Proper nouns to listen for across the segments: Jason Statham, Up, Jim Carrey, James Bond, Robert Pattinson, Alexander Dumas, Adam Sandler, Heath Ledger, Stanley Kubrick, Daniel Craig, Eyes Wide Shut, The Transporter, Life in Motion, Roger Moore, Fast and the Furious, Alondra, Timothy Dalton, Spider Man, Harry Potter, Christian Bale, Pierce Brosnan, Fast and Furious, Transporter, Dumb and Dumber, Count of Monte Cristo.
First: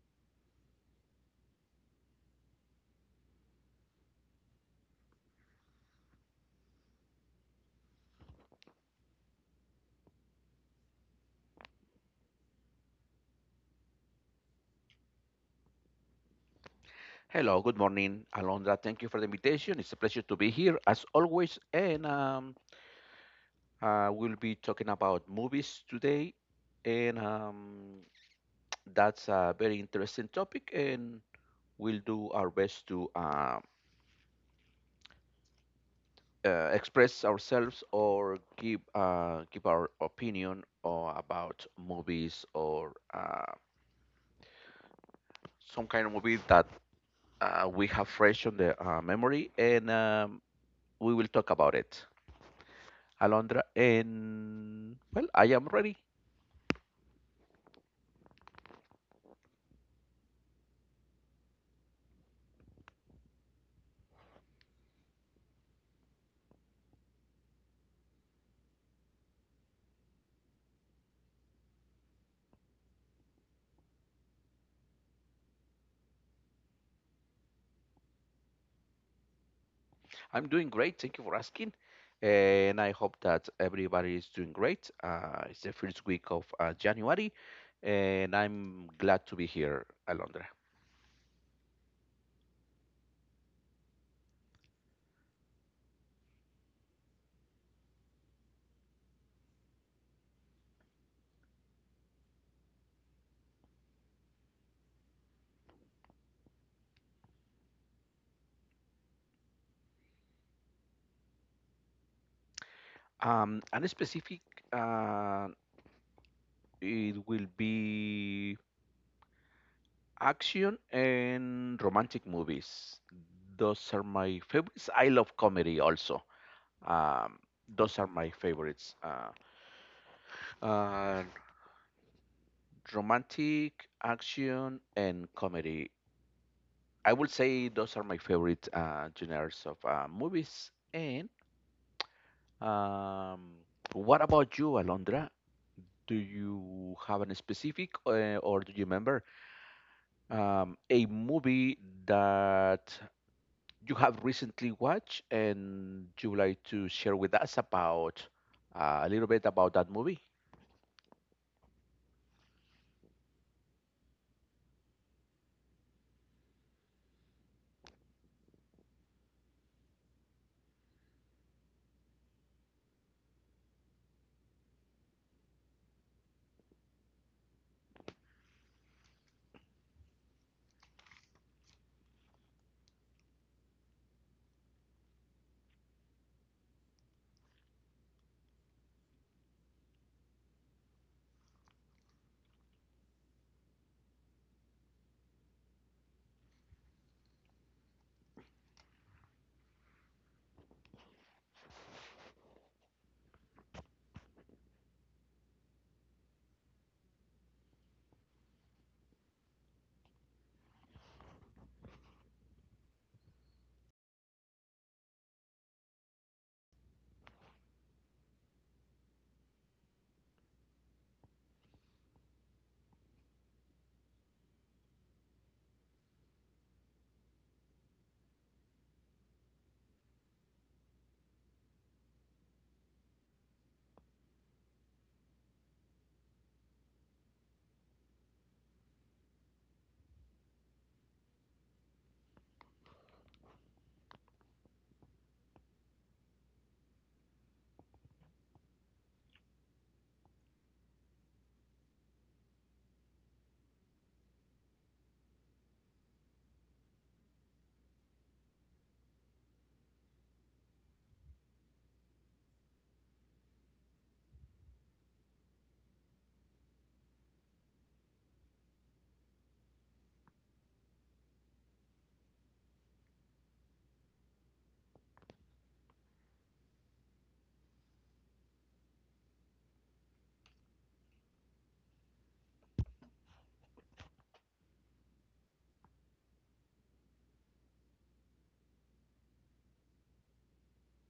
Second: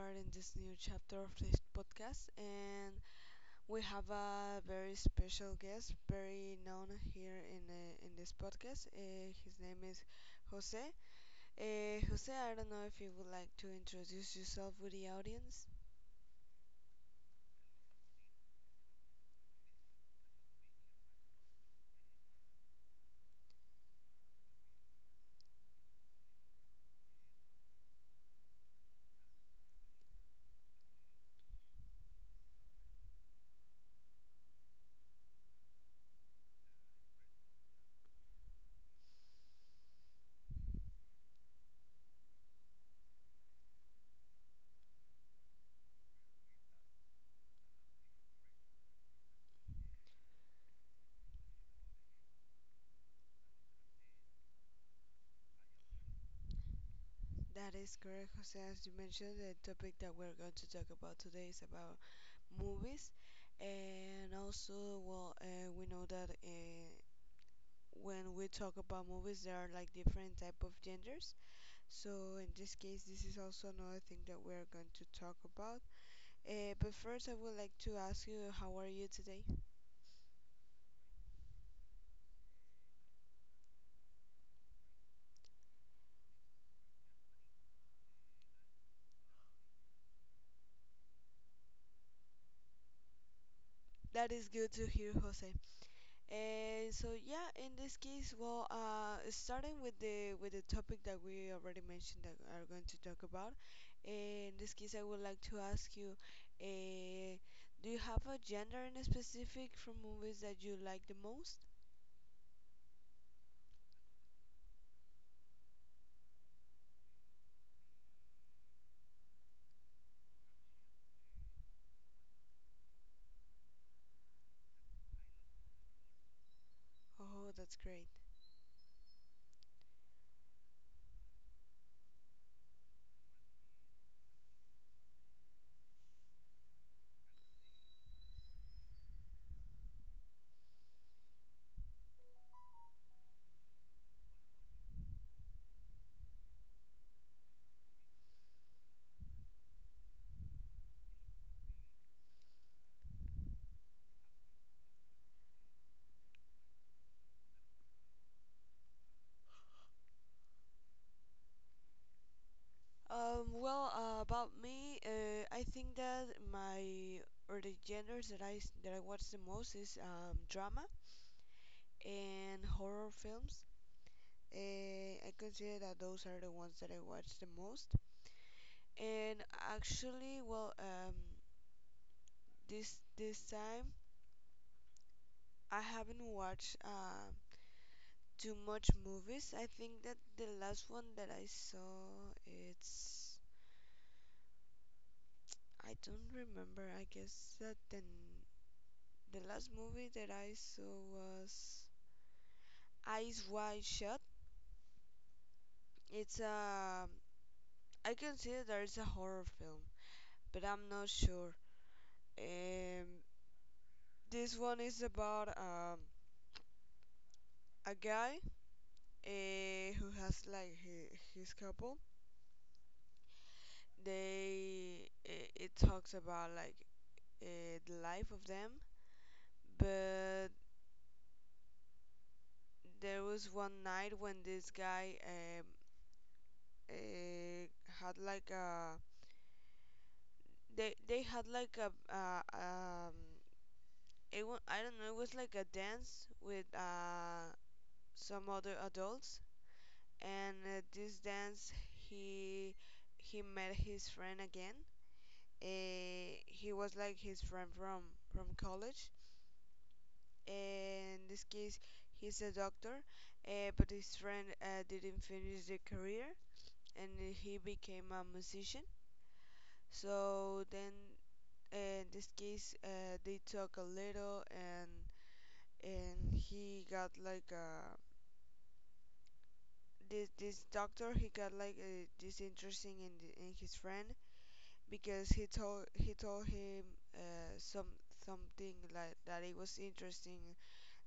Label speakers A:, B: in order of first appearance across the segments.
A: we're in this new chapter of this podcast, and we have a very special guest, very known here in this podcast. His name is Jose. Jose, I don't know if you would like to introduce yourself with the audience.
B: Hello, good morning, Alondra. Thank you for the invitation. It's a pleasure to be here as always. And we'll be talking about movies today. And That's a very interesting topic. And we'll do our best to express ourselves or give, give our opinion or about movies or some kind of movie that we have fresh on the memory. And we will talk about it. Alondra, and well, I am ready.
A: That is correct, Jose. As you mentioned, the topic that we're going to talk about today is about movies, and also, well, we know that when we talk about movies, there are like different type of genders. So in this case, this is also another thing that we are going to talk about. But first, I would like to ask you, how are you today?
B: I'm doing great. Thank you for asking. And I hope that everybody is doing great. It's the first week of January, and I'm glad to be here, Alondra.
A: That is good to hear, Jose. So yeah, in this case, well, starting with the topic that we already mentioned that we are going to talk about. In this case, I would like to ask you, uh, do you have a gender in a specific from movies that you like the most?
B: And specific, uh, it will be action and romantic movies. Those are my favorites. I love comedy also. Um,
A: Oh, that's
B: those are
A: great.
B: my favorites. Uh, romantic, action, and comedy. I would say those are my favorite genres of movies. And um, what about you, Alondra? Do you have a specific, or do you remember a movie that you have recently watched and you would like to share with us about a little bit about that movie?
A: Well, about me, I think that my or the genres that that I watch the most is drama and horror films. I consider that those are the ones that I watch the most. And actually, well, this time I haven't watched too much movies. I think that the last one that I saw it's I don't remember. I guess that the last movie that I saw was Eyes Wide Shut. It's a I consider that it's a horror film, but I'm not sure. Um, this one is about a guy who has like his couple. They it talks about like the life of them, but there was one night when this guy had like a they had like a I don't know, it was like a dance with some other adults and this dance he he met his friend again. He was like his friend from college. In this case, he's a doctor, but his friend didn't finish the career, and he became a musician. So then, in this case, they talk a little, and he got like uh, this doctor he got like this interesting in his friend, because he told him uh, some something like that it was interesting,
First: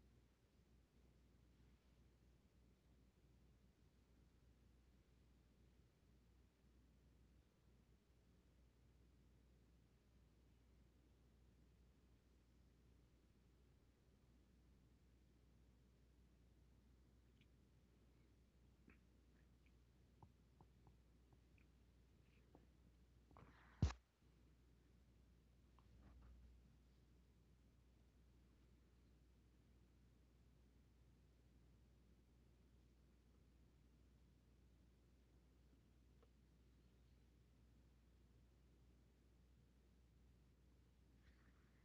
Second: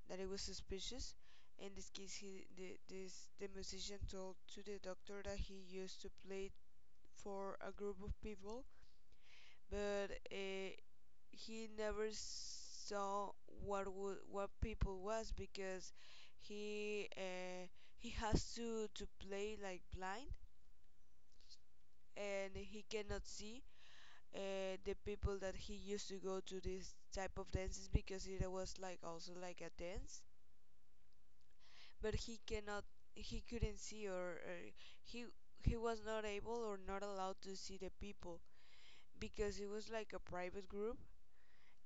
A: that it was suspicious. In this case, this the musician told to the doctor that he used to play for a group of people, but he never saw what people was, because he uh, he has to play like blind, and he cannot see the people that he used to go to this type of dances, because it was like also like a dance, but he couldn't see, or he he was not able or not allowed to see the people, because it was like a private group.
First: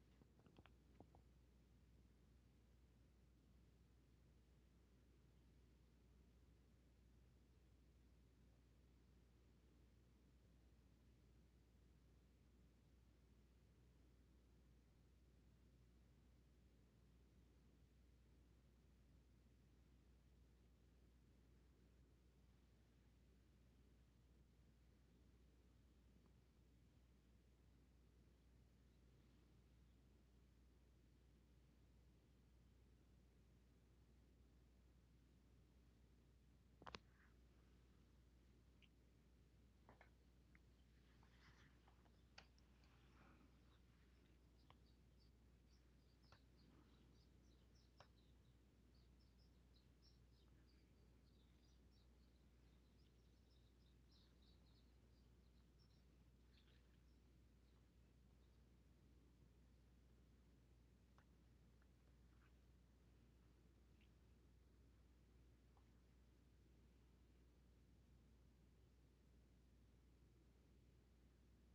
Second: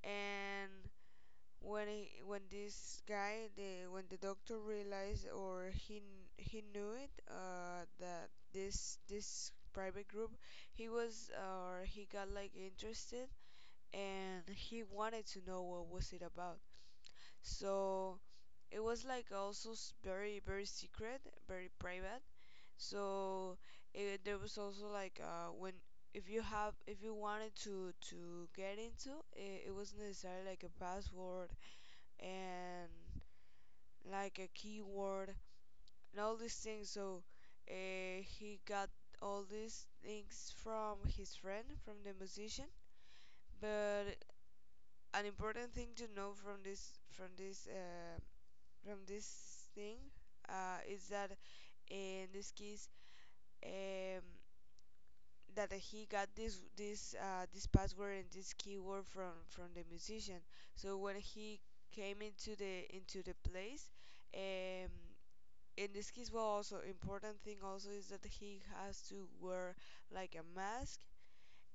A: And when when this guy the when the doctor realized, or he knew it that this private group, he was or he got like interested, and he wanted to know what was it about. So it was like also very very secret, very private. So there was also like when if you have if you wanted to get into it, it was necessary like a password, and like a keyword, and all these things. So he got all these things from his friend, from the musician. But an important thing to know from this from this thing is that in this case, um, that he got this password and this keyword from the musician. So when he came into the place, um, in this case, well, also important thing also is that he has to wear like a mask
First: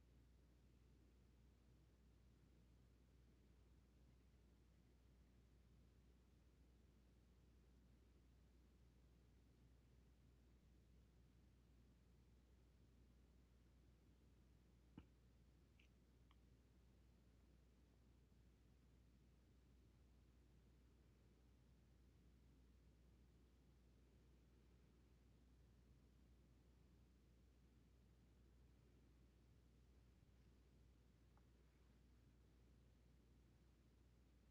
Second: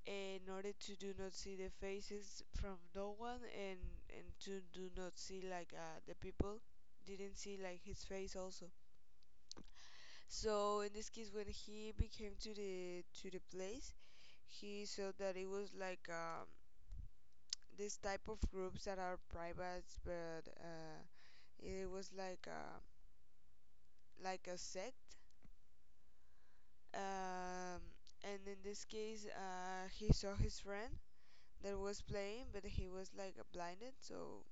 A: in order to do not see the faces from no one, and to do not see like the people didn't see like his face also. So in this case, when he became to the place, he saw that it was like this type of groups that are private, but it was like like a sect. um, and in this case, he saw his friend that was playing, but he was like blinded. So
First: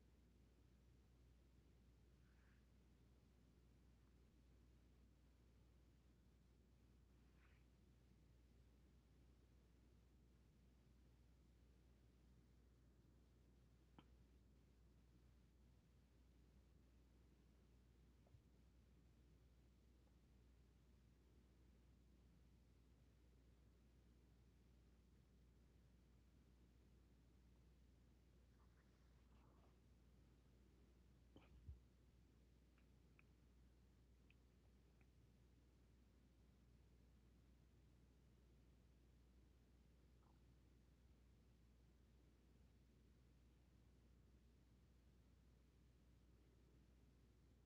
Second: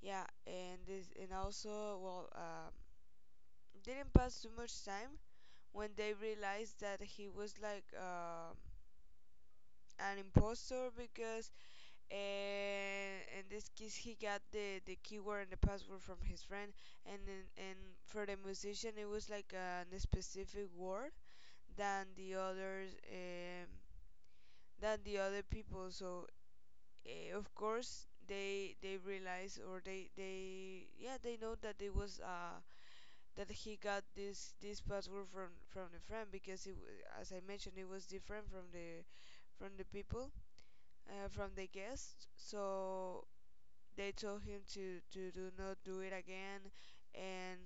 A: yeah, and this, and also, well, didn't pass too much time when they realized that he was like an impostor, because and in this case, he got the keyword and the password from his friend. And then and for the musician it was like a specific word than the others, than the other people. So of course they realize, or they yeah, they know that it was that he got this password from the friend, because as I mentioned, it was different from the people, from the guests. So they told him to do not do it again, and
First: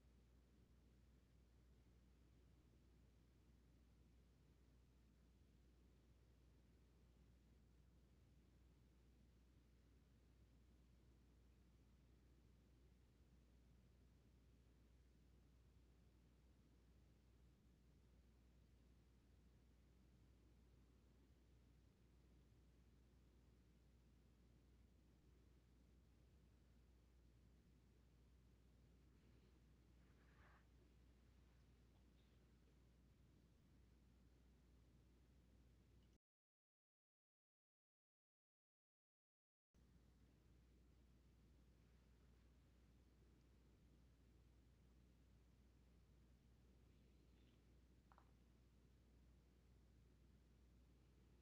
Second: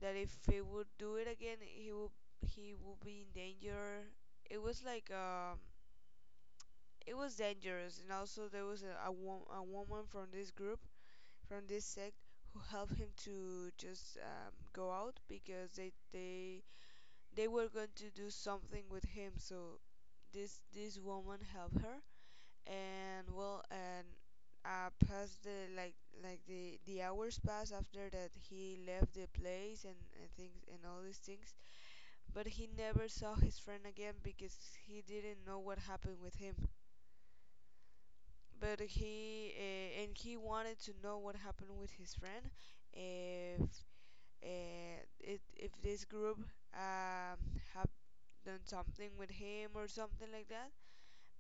A: that if he would do it again, he would be in danger. It was like it was dangerous. And also, there was a woman from this group, from this sect, who helped him to just go out, because they were going to do something with him. So this woman helped her. And well, and past the like the hours passed after that he left the place, and things, and all these things. But he never saw his friend again, because he didn't know what happened with him, but he wanted to know what happened with his friend, if uh, if this group, um, have done something with him or something like that.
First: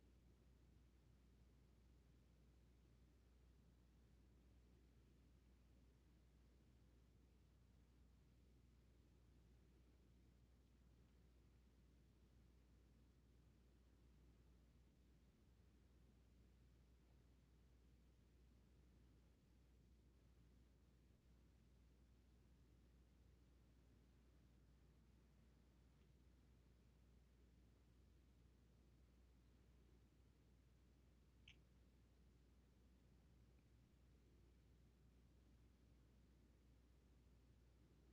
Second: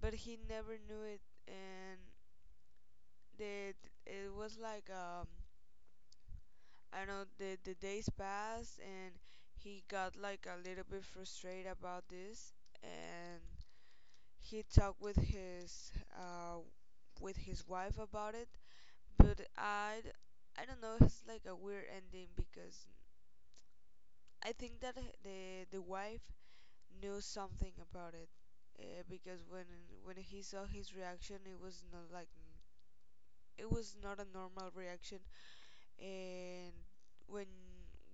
A: But he never knew it. And the it was like I don't know, the days passed, and he got like a little bit frustrated about this. And he talked with his wife about it. But I don't know, it's like a weird ending, because I think that the the wife knew something about it, because when he saw his reaction, it was not like it was not a normal reaction. And when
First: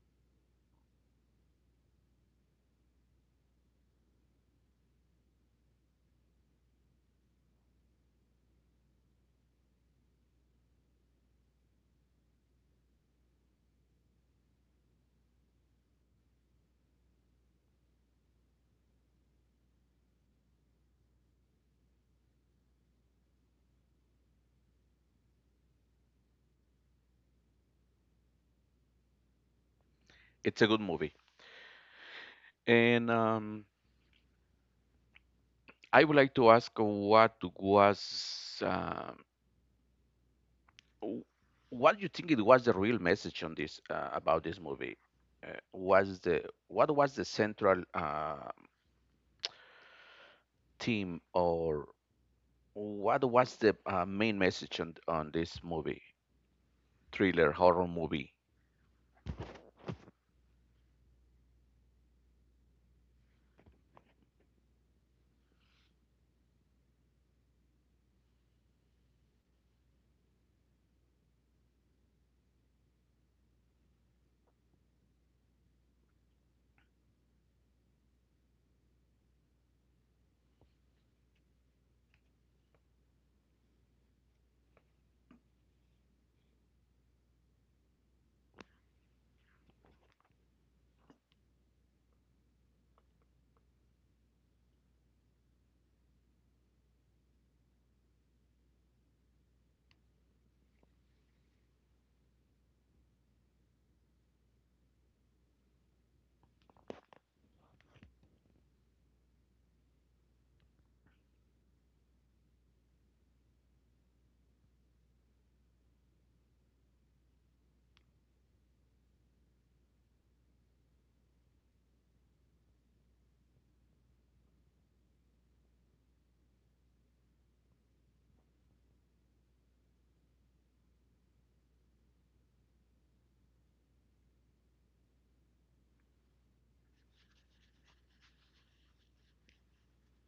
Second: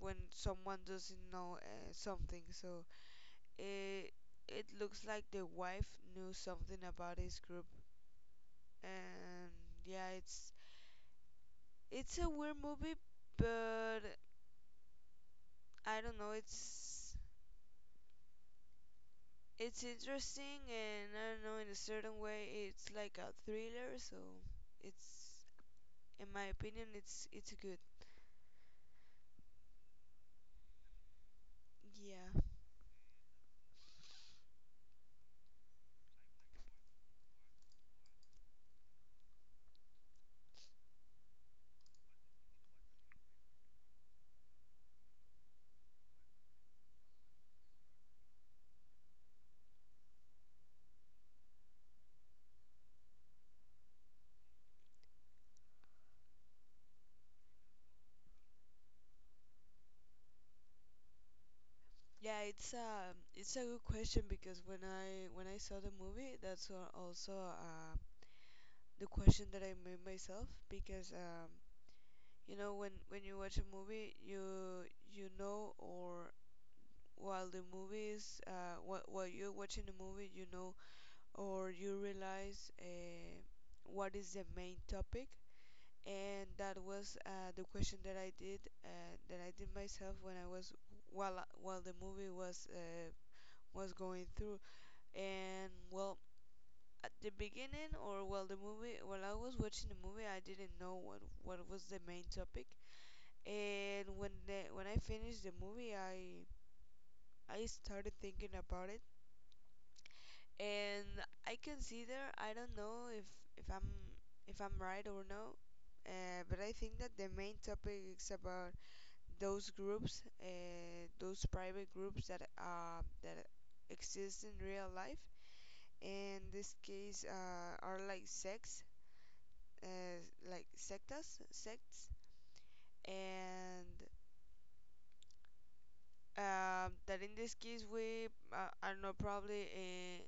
A: when someone doesn't know something, so it it looks like the wife knew something about his group. And yeah, it's a weird movie. But I don't know, it's interesting, and I don't know, in a certain way it's like a thriller. So it's in my opinion, it's good.
B: It's a good movie,
A: Yeah,
B: and I would like to ask what w- what do you think it was the real message on this about this movie? Was the what was the central theme or what was the main message on this movie, thriller horror movie?
A: yeah, it's a good question, because when I saw the movie, that's also the question that I made myself, because you know, when you watch a movie, you know, or while the movie is while you're watching the movie, you know, or you realize what is the main topic. And that was the question that I did, that I did myself when I was, while while the movie was going through. And well, at the beginning, or while the movie, while I was watching the movie, I didn't know what was the main topic. And when when I finished the movie, I started thinking about it. And I consider, I don't know if if I'm if I'm right or no, but I think that the main topic is about those groups, those private groups that that exist in real life. In this case, are like sects, uh, like sectas, sects, and that in this case we I don't know, probably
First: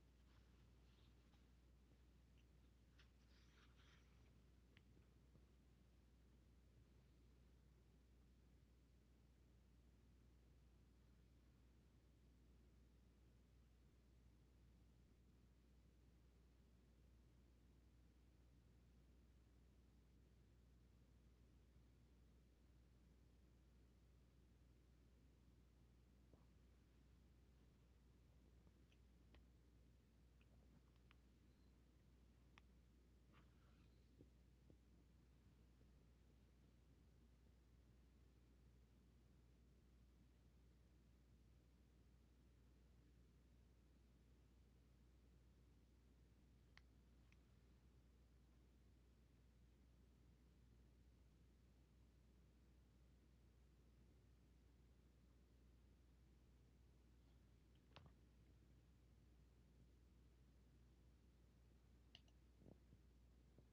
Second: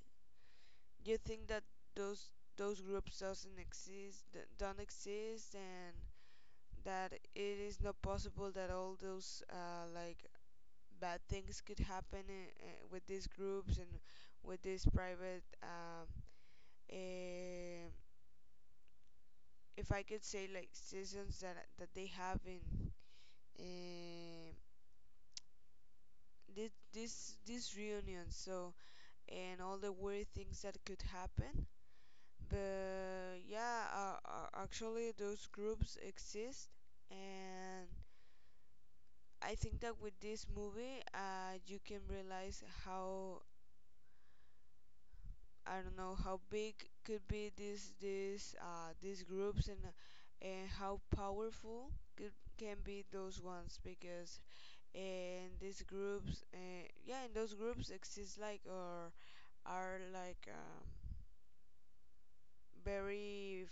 A: you think that those those groups doesn't exist don't exist, and that it is not possible that all those like bad things could happen with these groups and with these private eh, if I could say like seasons that they have in um this reunion. So, and all the weird things that could happen. But yeah, actually those groups exist. And I think that with this movie you can realize how, I don't know, how big could be these groups, and how powerful could, can be those ones, because in these groups yeah, in those groups exist like, or are like very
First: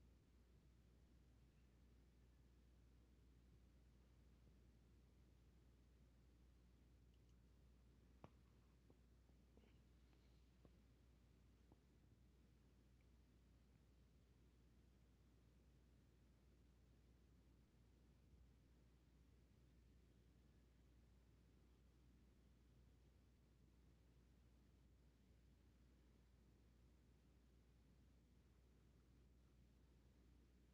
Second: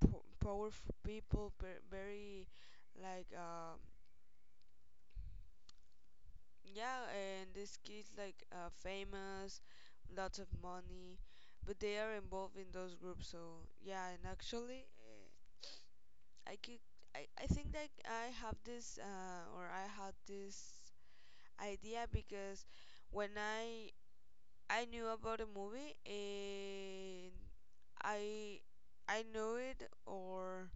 A: powerful people, very, like yeah, and these kids like famous, lots of money, but they are involved in those groups. So yeah, and actually I could, I think that I have this or I had this idea because when I knew about the movie, and I I know it, or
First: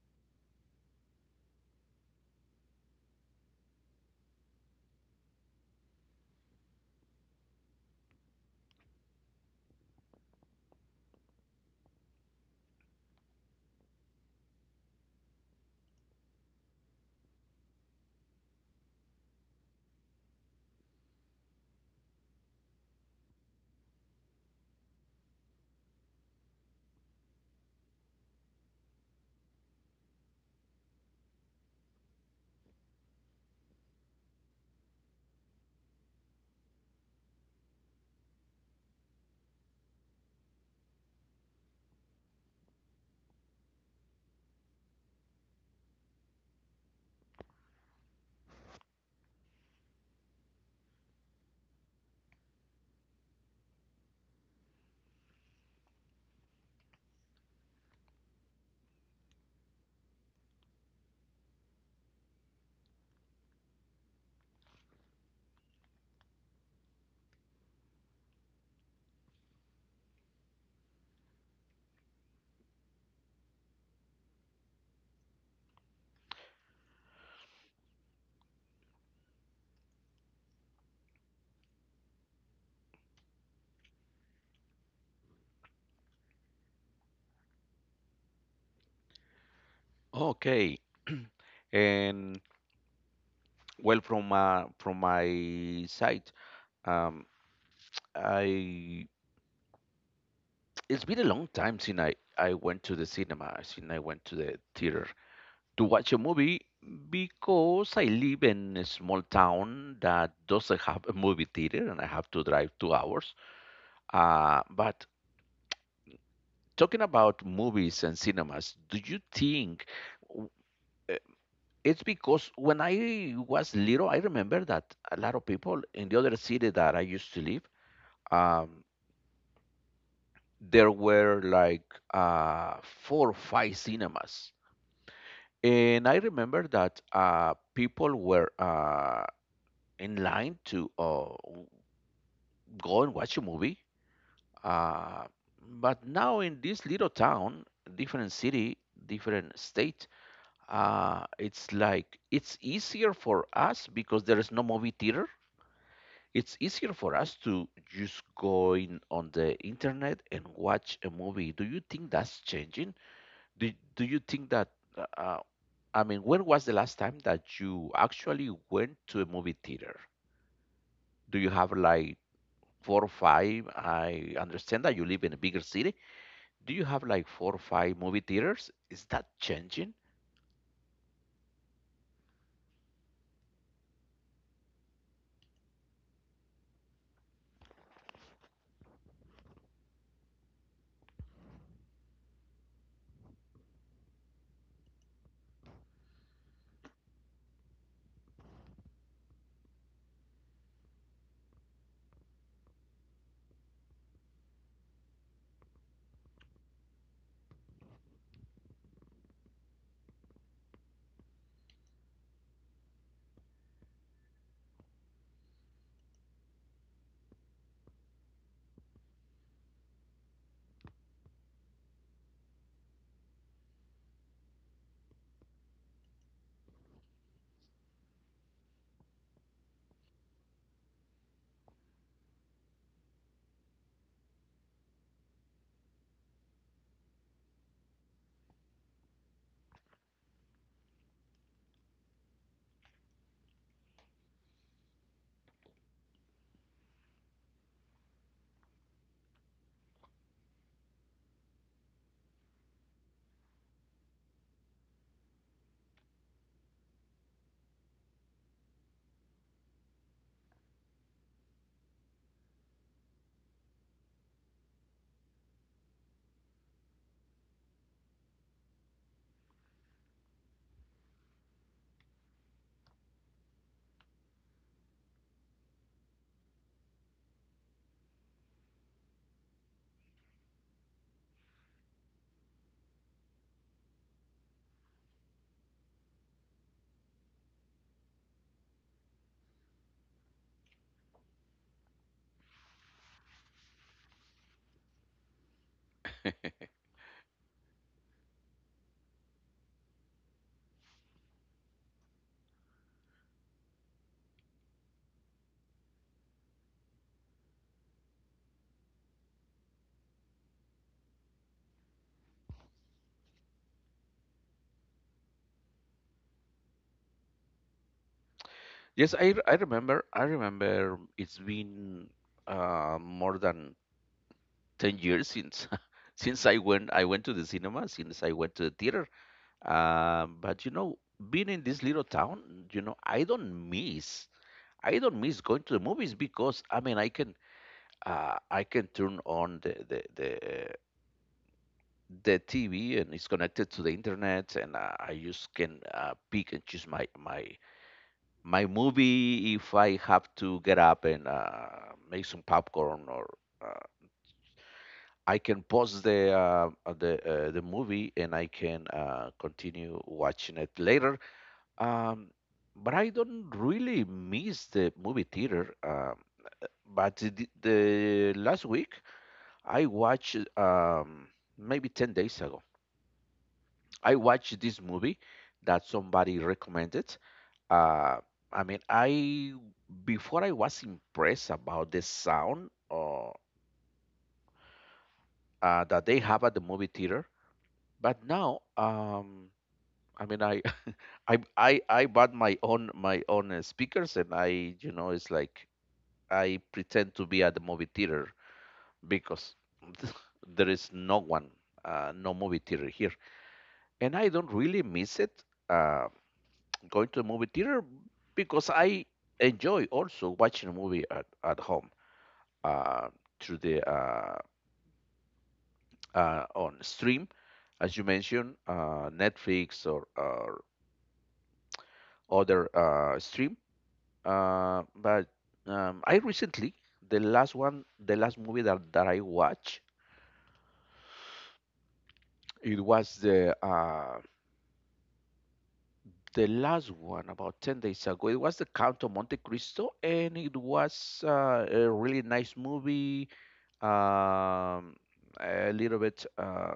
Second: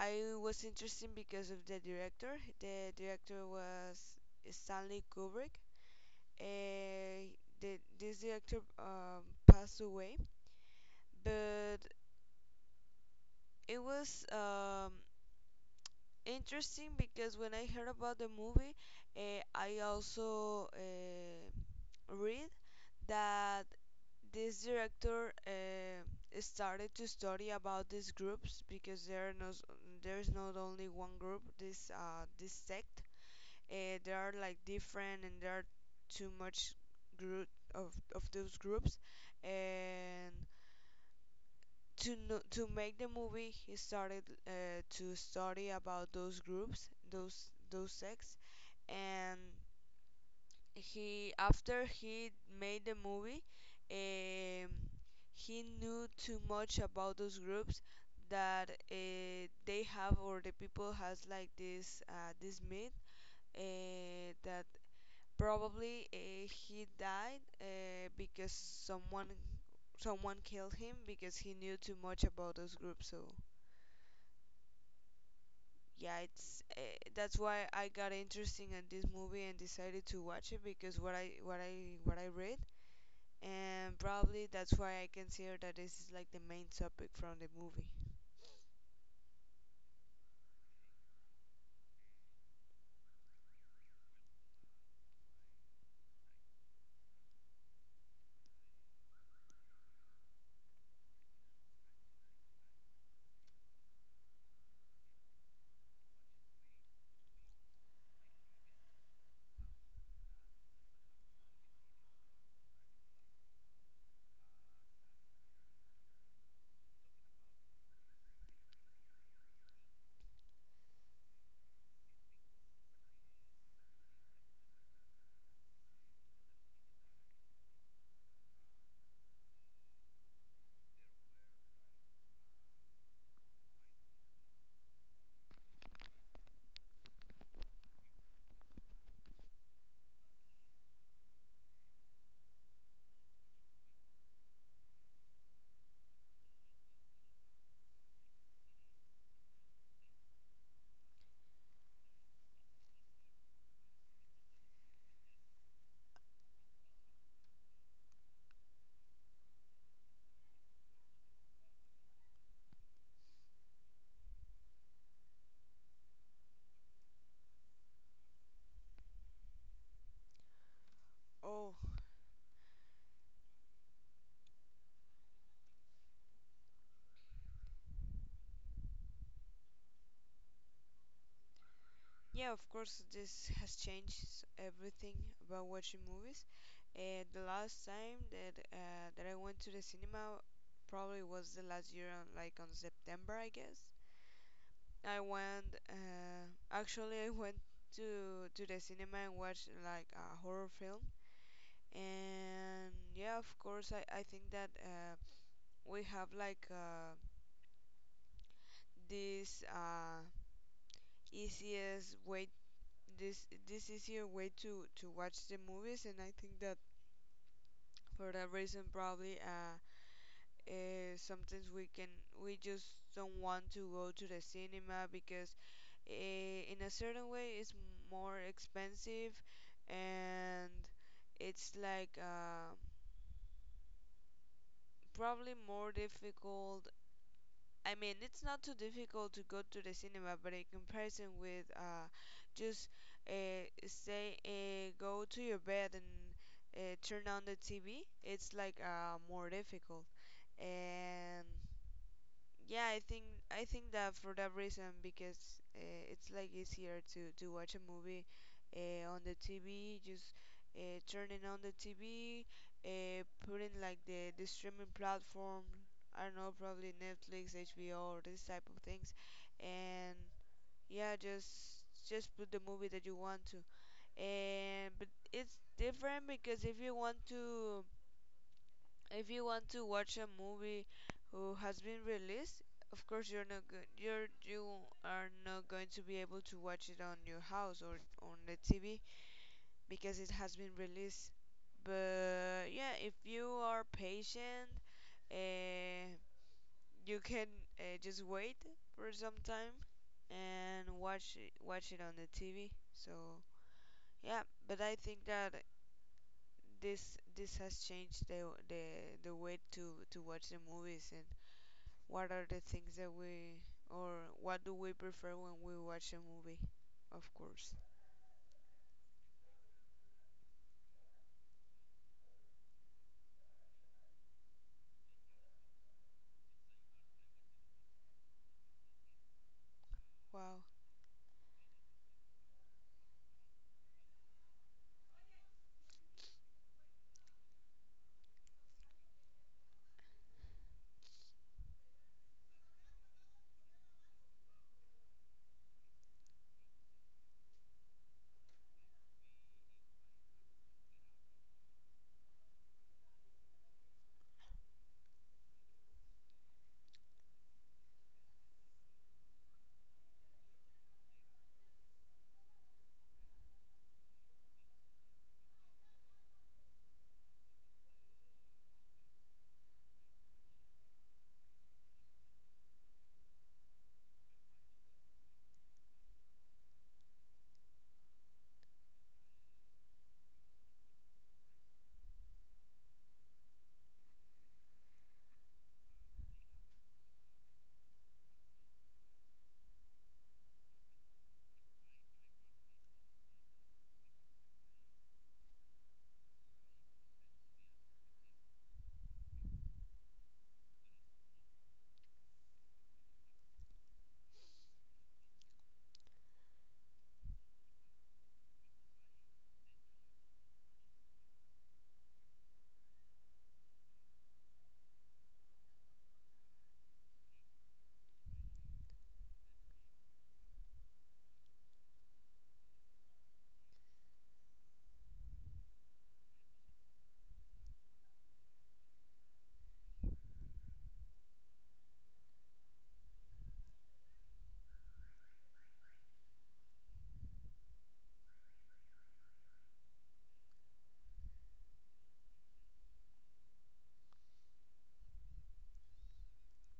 A: I was interested because of the director. The director was Stanley Kubrick. Uh, this director passed away, but it was interesting, because when I heard about the movie, I also read that this director started to study about these groups, because there are no, there's not only one group, this this sect. There are like different, and there are too much group of those groups. And to know, to make the movie, he started to study about those groups, those sects. And he, after he made the movie, um, he knew too much about those groups, that they have, or the people has like this this myth that probably he died because someone killed him, because he knew too much about those groups. So yeah, it's that's why I got interested in this movie and decided to watch it, because what I read. And probably that's why I consider that this is like the main topic from the movie.
B: Okay, and well, from my side, um, I it's been a long time since I went to the cinema, since I went to the theater, to watch a movie, because I live in a small town that doesn't have a movie theater and I have to drive 2 hours. But talking about movies and cinemas, do you think w- eh, it's because when I was little, I remember that a lot of people in the other city that I used to live, um, there were like uh, four or five cinemas. And I remember that people were in line to go and watch a movie. Uh, but now in this little town, different city, different state, it's like it's easier for us because there is no movie theater. It's easier for us to just go in on the internet and watch a movie. Do you think that's changing? Do you think that, uh, uh, I mean, when was the last time that you actually went to a movie theater? Do you have
A: Oh,
B: like four or five. I understand that you live in a bigger city. Do you have like four or five movie theaters? Is that changing?
A: yeah, of course this has changed everything about watching movies. The last time that I went to the cinema probably was the last year, on, like, on September, I guess. I went actually I went to the cinema and watched like a horror film. And yeah, of course I think that we have like this easiest way, this easier way to watch the movies. And I think that for that reason, probably sometimes we can we just don't want to go to the cinema, because uh, in a certain way it's more expensive, and it's like probably more difficult. I mean, it's not too difficult to go to the cinema, but in comparison with just stay go to your bed and turn on the TV, it's like more difficult. And yeah i think I think that, for that reason, because it's like easier to watch a movie on the TV, just turning on the TV, putting like the streaming platform, I don't know, probably Netflix, HBO, or this type of things. And yeah, just put the movie that you want to. And, but it's different, because if you want to, if you want to watch a movie who has been released, of course you're not go- you're, you are not going to be able to watch it on your house, or on the TV, because it has been released. But yeah, if you are patient, uh, you can just wait for some time and watch it on the TV. So yeah, but I think that this has changed the way to watch the movies, and what are the things that we, or what do we prefer when we watch a movie, of course.
B: Yes, I remember. I remember it's been more than 10 years since since I went to the cinema, since I went to the theater.
A: Wow.
B: But you know, being in this little town, you know, I don't miss going to the movies, because I mean I can turn on the TV, and it's connected to the internet, and I just can pick and choose my my movie. If I have to get up and make some popcorn, or uh, I can pause the the movie, and I can continue watching it later. Um, but I don't really miss the movie theater. But the last week I watched maybe 10 days ago. I watched this movie that somebody recommended. Uh, I mean, I before I was impressed about the sound that they have at the movie theater, but now, I mean, I bought my own speakers, and I, you know, it's like I pretend to be at the movie theater because there is no one, no movie theater here, and I don't really miss it. Going to the movie theater because I enjoy also watching a movie at home uh, through the on stream, as you mentioned, Netflix or other stream. But I recently the last movie that, that I watched, it was the last one about 10 days ago. It was the Count of Monte Cristo, and it was a really nice movie, um, a little bit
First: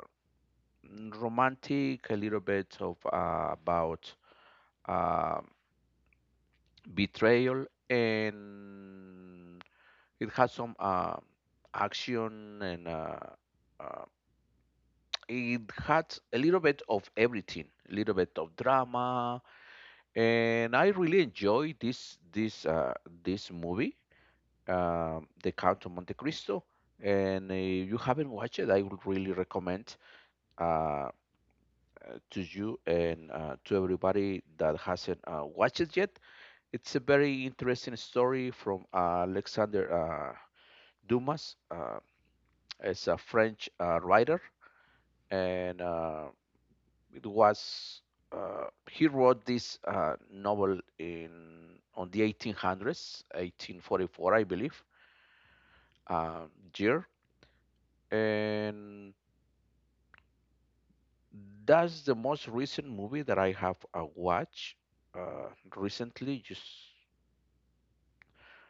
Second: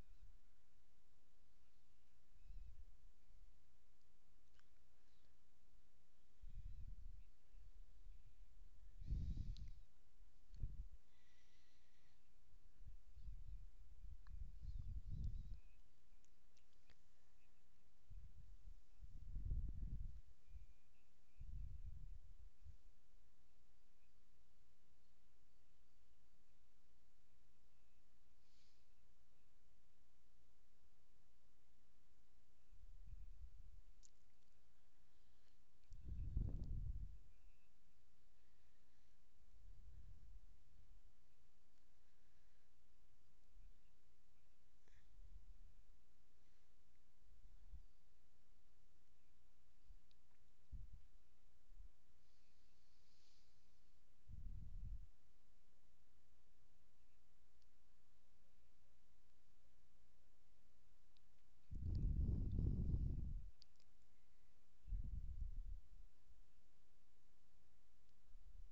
B: romantic, a little bit of about uh, betrayal, and it has some action, and uh, it had a little bit of everything, a little bit of drama, and I really enjoy this movie, The Count of Monte Cristo. And if you haven't watched it, I would really recommend uh, to you and to everybody that hasn't watched it yet. It's a very interesting story from Alexander Dumas. As a French writer, and it was uh, he wrote this novel in on the 1800s, 1844, I believe, uh, year, and that's the most recent movie that I have watched uh, recently. Just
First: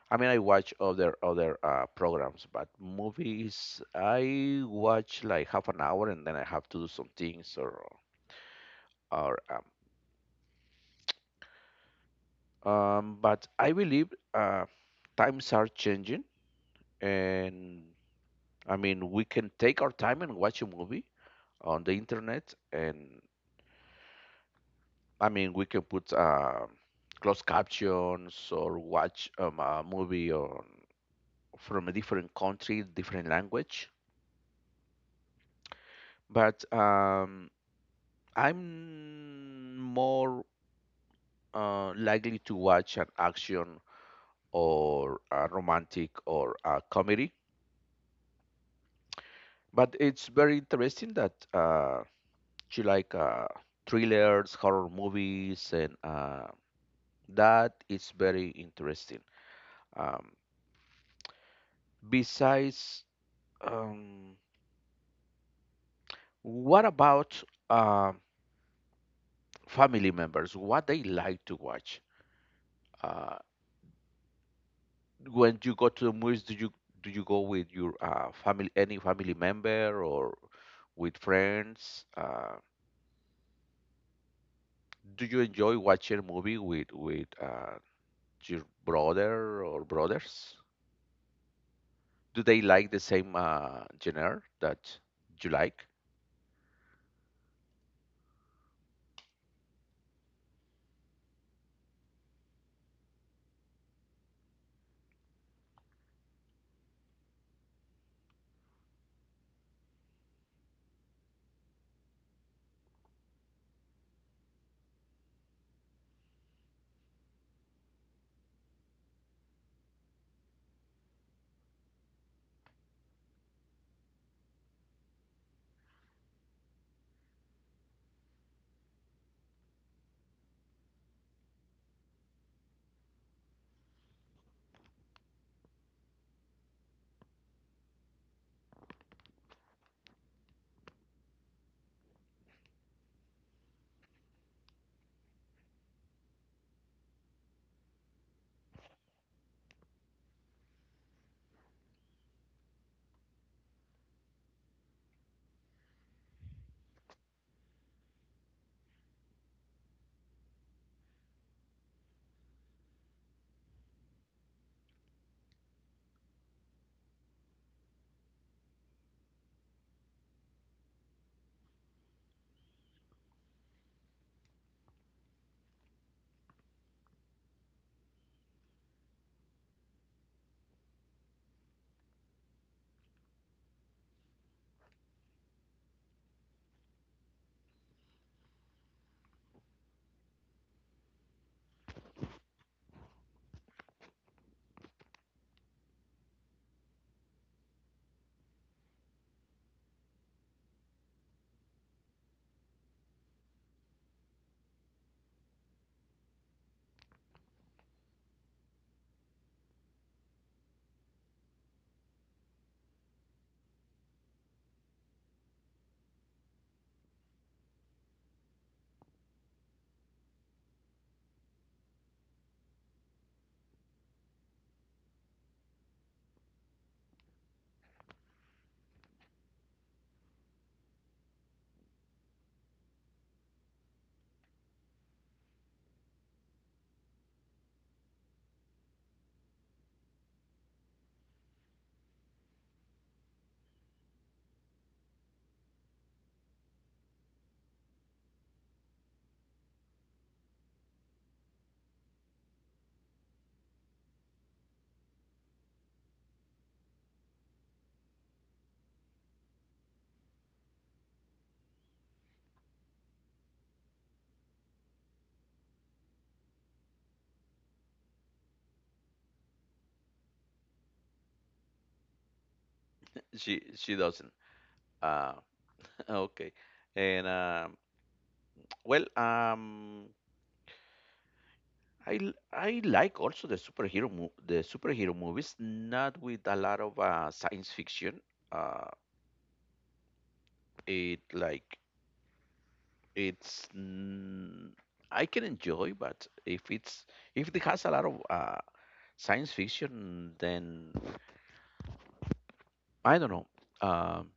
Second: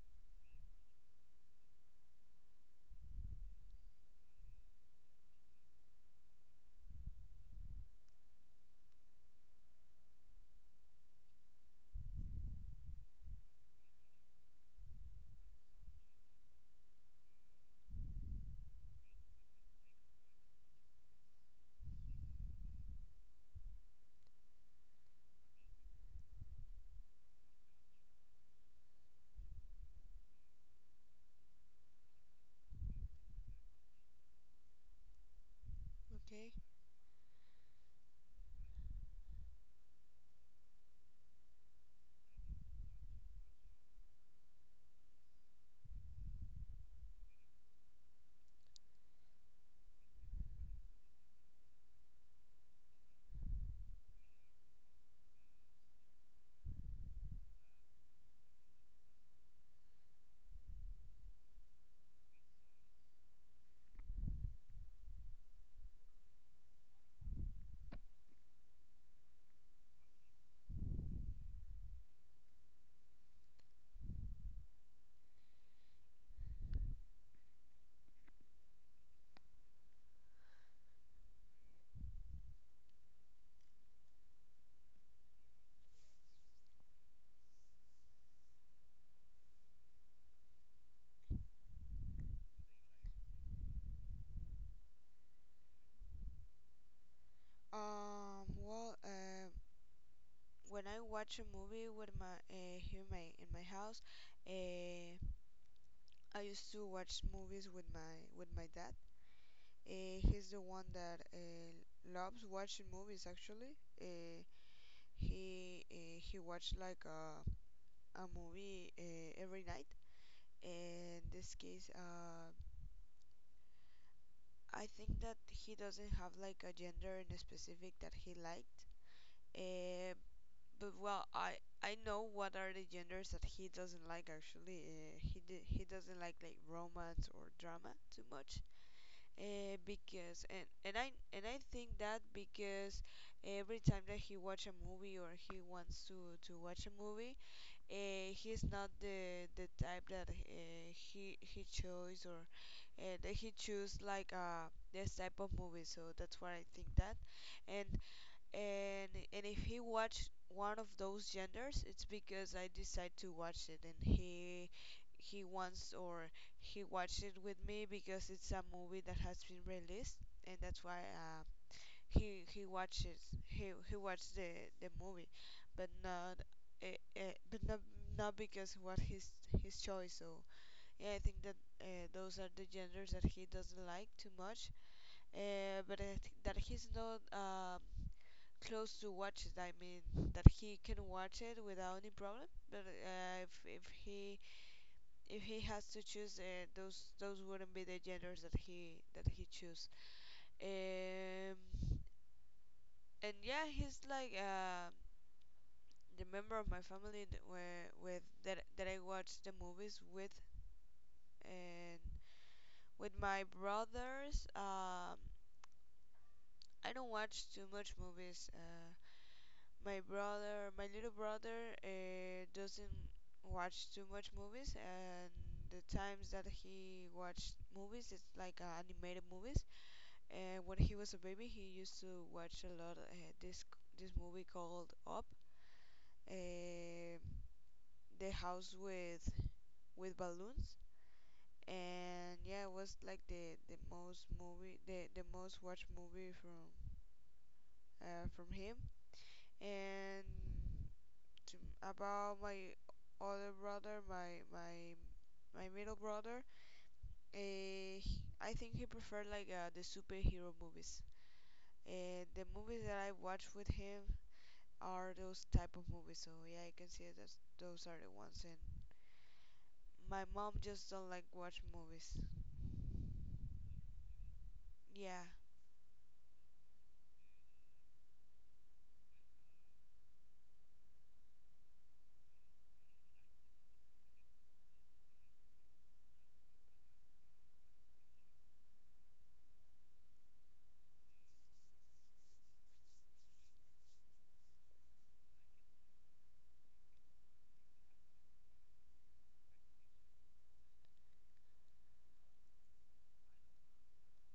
B: I mean, I watch other programs, but movies I watch like half an hour and then I have to do some things or or um, but I believe uh, times are changing, and I mean we can take our time and watch a movie on the internet, and I mean we can put closed captions or watch a movie on from a different country, different language,
A: Okay.
B: but. I'm more likely to watch an action or a romantic or a comedy, but it's very interesting that you like thrillers, horror movies, and that is very interesting. Um, besides, um, what about uh, family members? What they like to watch? Uh, when you go to the movies, do you go with your family, any family member, or with friends? Do you enjoy watching a movie with your brother or brothers? Do they like the same genre that you like?
A: Well. When I watch a movie with my here in my house, uh, I used to watch movies with my dad. He's the one that loves watching movies. Actually, uh, he watched like a movie every night. In this case, I think that he doesn't have like a gender in specific that he liked. Uh, but well, I know what are the genders that he doesn't like, actually. He doesn't like, romance or drama too much. Because and I think that because every time that he watch a movie, or he wants to watch a movie, he's not the type that he chose, or that he choose like this type of movie. So that's why I think that, and, and if he watched one of those genders, it's because I decide to watch it, and he wants, or he watched it with me because it's a movie that has been released. And that's why he watches, he watched the movie, but not uh, but not, not because what his choice. So yeah, I think that those are the genders that he doesn't like too much. But I think that he's not close to watch it. I mean that he can watch it without any problem. But if if he has to choose, those wouldn't be the genders that he choose. Um, and yeah, he's like the member of my family that were with, that I watched the movies with. And with my brothers. I don't watch too much movies. My brother, my little brother, doesn't watch too much movies, and the times that he watched movies, it's like animated movies. And when he was a baby, he used to watch a lot, this movie called Up, uh, the house with balloons. And yeah, it was like the most watched movie from him. And, to, about my other brother, my middle brother, uh, I think he preferred like the superhero movies. And the movies that I watch with him are those type of movies. So yeah, I can see that those are the ones. And my mom just don't like watch movies.
B: She doesn't.
A: Yeah.
B: Uh, okay, and um, well, um, I like also the superhero mo the superhero movies, not with a lot of science fiction. It like it's I can enjoy, but if it's if it has a lot of science fiction, then I don't know. Um,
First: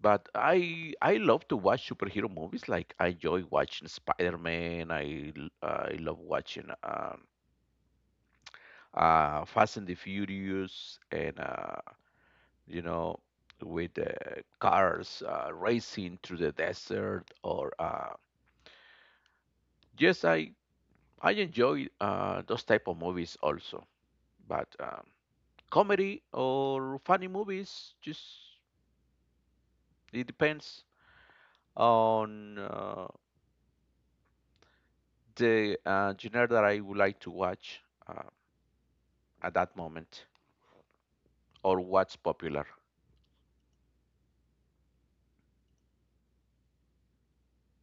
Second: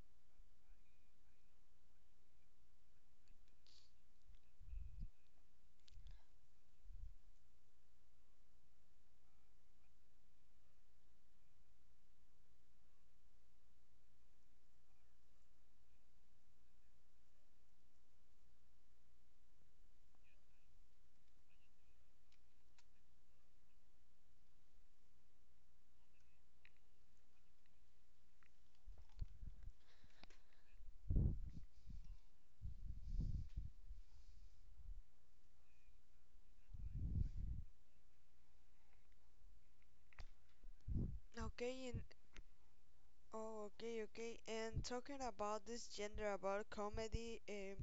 B: but I love to watch superhero movies. Like I enjoy watching Spider Man. I love watching Fast and the Furious, and you know, with cars racing through the desert or yes, I enjoy those type of movies also, but comedy or funny movies, just it depends on the genre that I would like to watch uh, at that moment or
A: Okay, and.
B: what's popular.
A: Oh, okay, okay. And talking about this gender, about comedy,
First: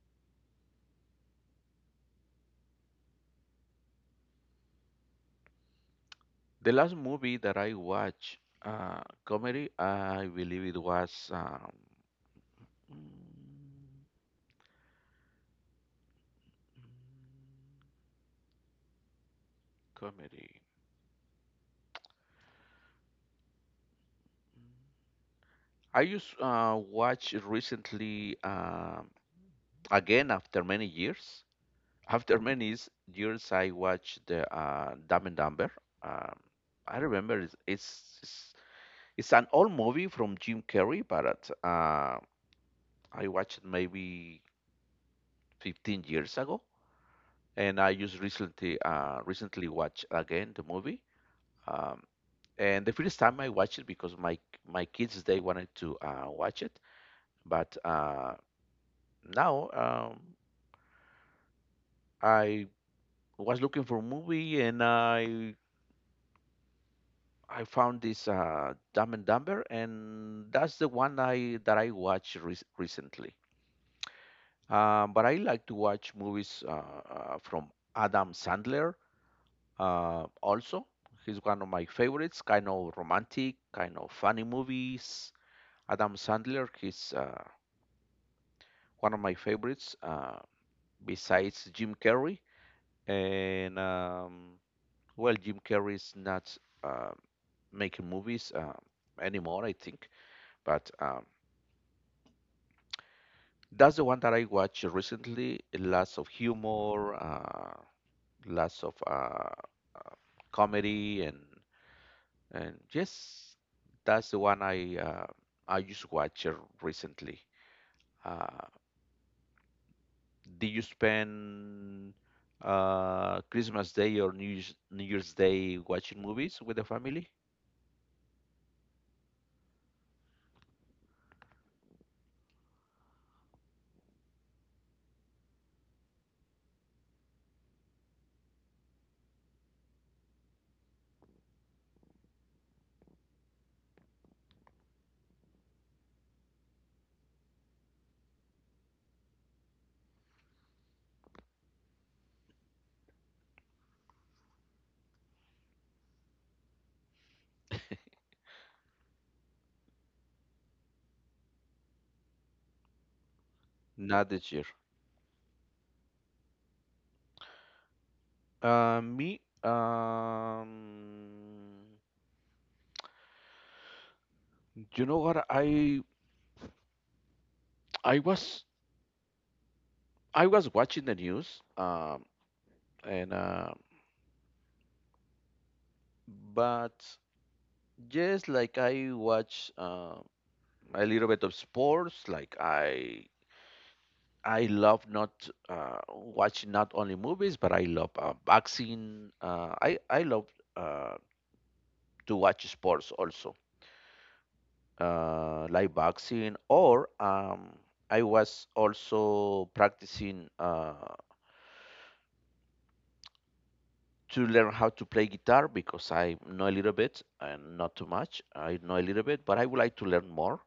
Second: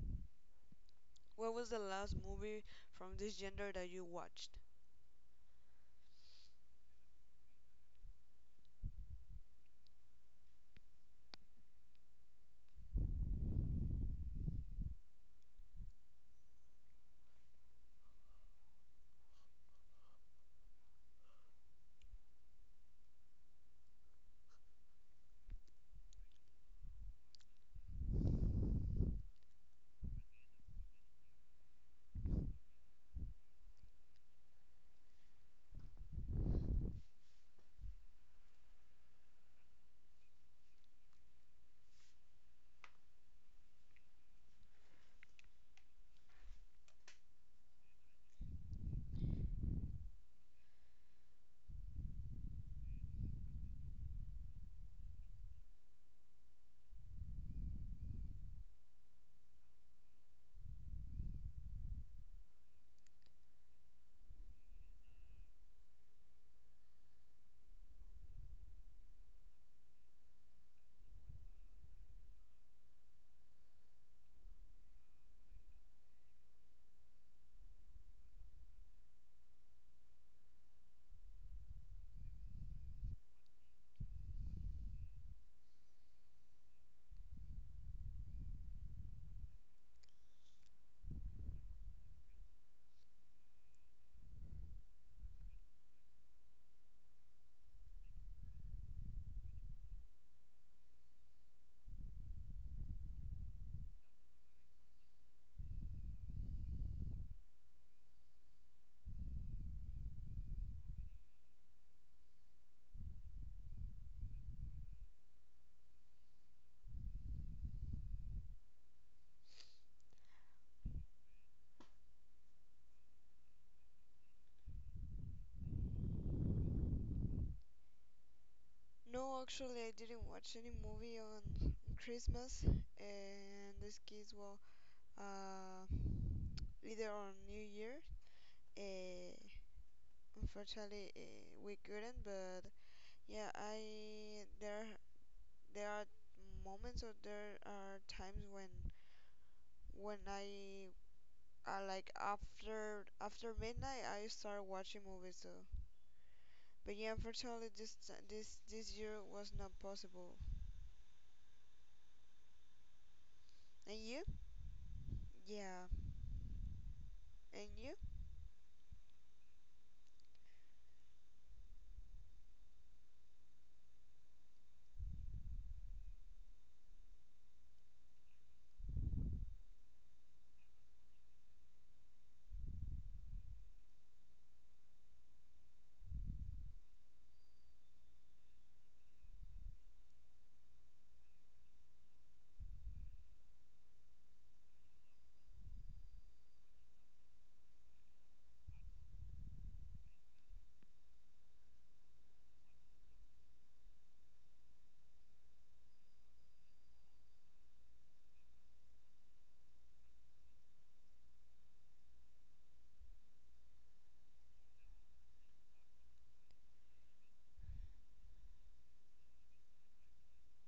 A: what was the last movie from this gender that you watched?
B: The last movie that I watched comedy, I believe it was mm, comedy. I just watched recently, again after many years, I watched the Dumb and Dumber. um, I remember it's an old movie from Jim Carrey, but uh, I watched it maybe 15 years ago, and I just recently watched again the movie. um, and the first time I watched it because my kids, they wanted to watch it, but now I was looking for a movie, and I found this Dumb and Dumber, and that's the one I watched recently. But I like to watch movies from Adam Sandler. Also, he's one of my favorites. Kind of romantic, kind of funny movies. Adam Sandler, he's one of my favorites. Besides Jim Carrey, and well, Jim Carrey's not uh, making movies anymore, I think. But That's the one that I watched recently. Lots of humor, lots of comedy, and yes, that's the one I just watched recently. Uh, did you spend Christmas Day or New Year's Day watching movies with the family?
A: No, actually, I didn't watch any movie on Christmas, and this kids, well, uh, either on New Year. Uh, Unfortunately, we couldn't. But yeah, I there there are moments, or there are times when I like after, after midnight I start watching movies too. But yeah, unfortunately this year was not possible. And you?
B: Not this year.
A: Yeah. And you?
B: Uh, me, um, you know what? I was I was watching the news. And but yes, like I watch a little bit of sports. Like I love not watching not only movies, but I love boxing. I love uh, to watch sports also, like boxing. Or I was also practicing to learn how to play guitar, because I know a little bit and not too much. I know a little bit, but I would like to learn more.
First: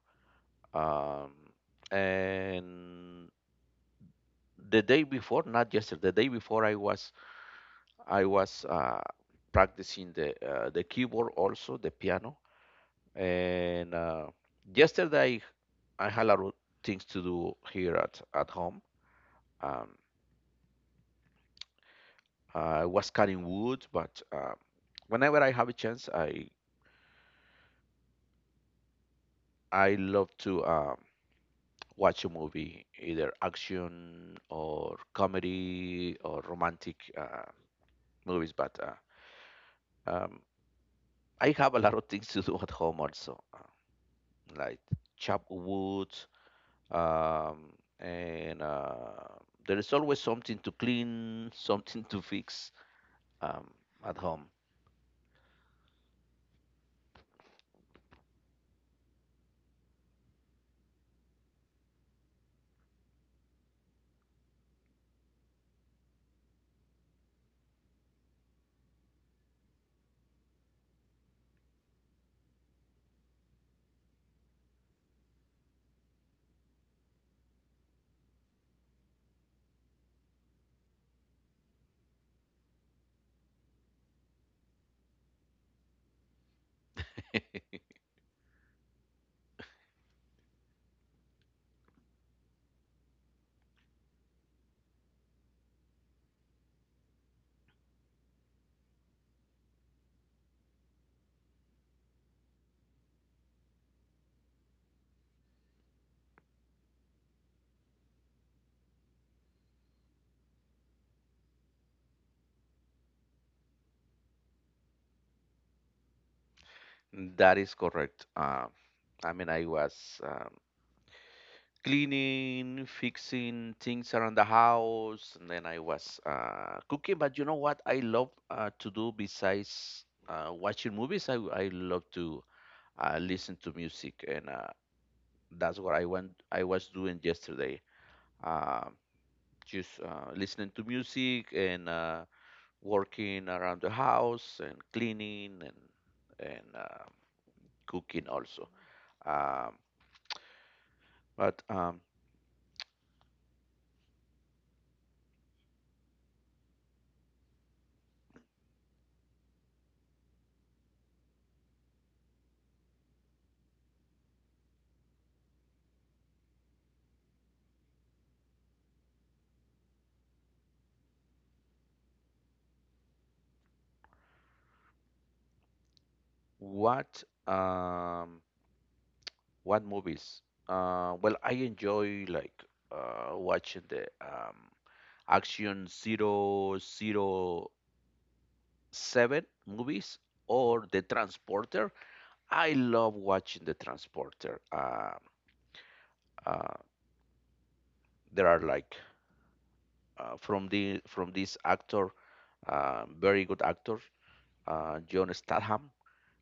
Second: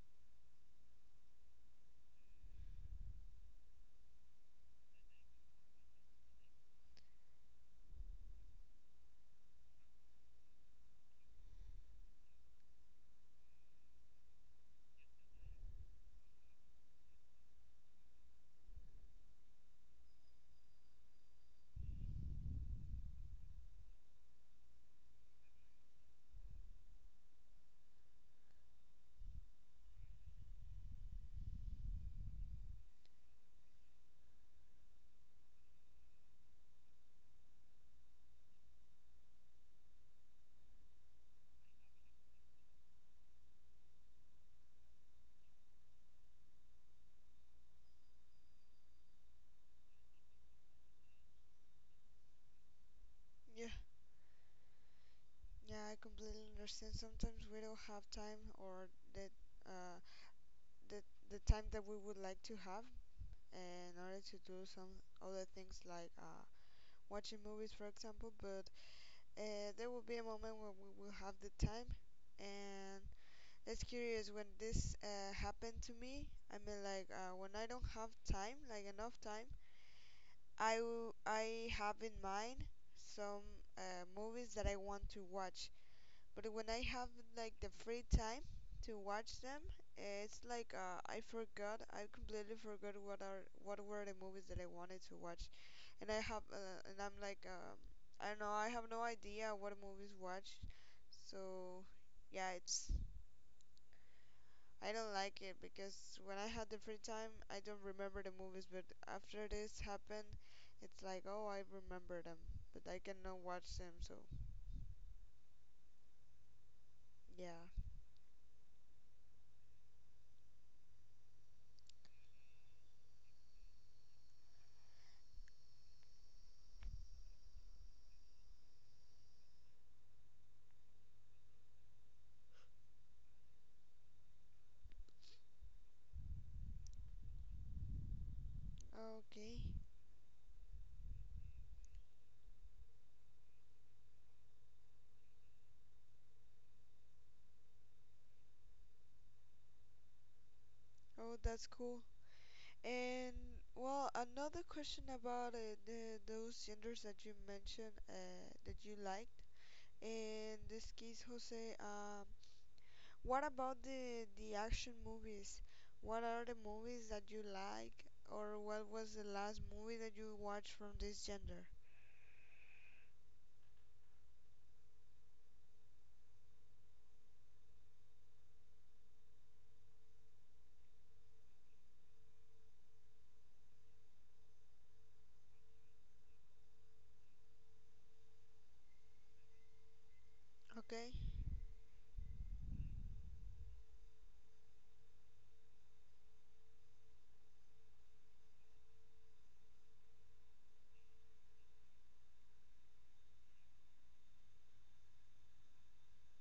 B: Um, and the day before, not yesterday, the day before, I was practicing the keyboard also, the piano. And yesterday, I had a lot of things to do here at home. Um, I was cutting wood, but whenever I have a chance, I love to watch a movie, either action or comedy or romantic movies. But um, I have a lot of things to do at home also, like chop wood, um, and there is always something to clean, something to fix
A: Yeah.
B: um, at home.
A: Yeah, I completely understand. Sometimes we don't have time, or the uh the the time that we would like to have in order to do some other things, like watching movies, for example. But there will be a moment when we will have the time. And that's curious, when this happened to me, I mean, like, when I don't have time, like enough time, I have in mind some movies that I want to watch. But when I have like the free time to watch them, it's like I forgot, I completely forgot what are, what were the movies that I wanted to watch. And I have and I'm like I don't know, I have no idea what movies watch. So yeah, it's, I don't like it, because when I had the free time I don't remember the movies, but after this happened, it's like, oh, I remember them, but I cannot watch them. So
B: That is
A: yeah.
B: correct. I mean, I was cleaning, fixing things around the house, and then I was cooking. But you know what I love to do besides watching movies? I love to listen to music and that's what I went. I was doing yesterday. Uh,
A: Okay.
B: just listening to music and working around the house and cleaning and cooking also. Um,
A: Oh,
B: but
A: that's
B: um,
A: cool. And, well, another question about the those genders that you mentioned that you liked, in this case, Jose, what about the action movies? What are the movies that you like, or what was the last movie that you watched from this gender?
B: what um, what movies? Well, I enjoy like watching the Action 007 movies or The
A: Okay,
B: Transporter. I love watching the transporter. Uh, there are like from the from this actor, very good actor, John Statham.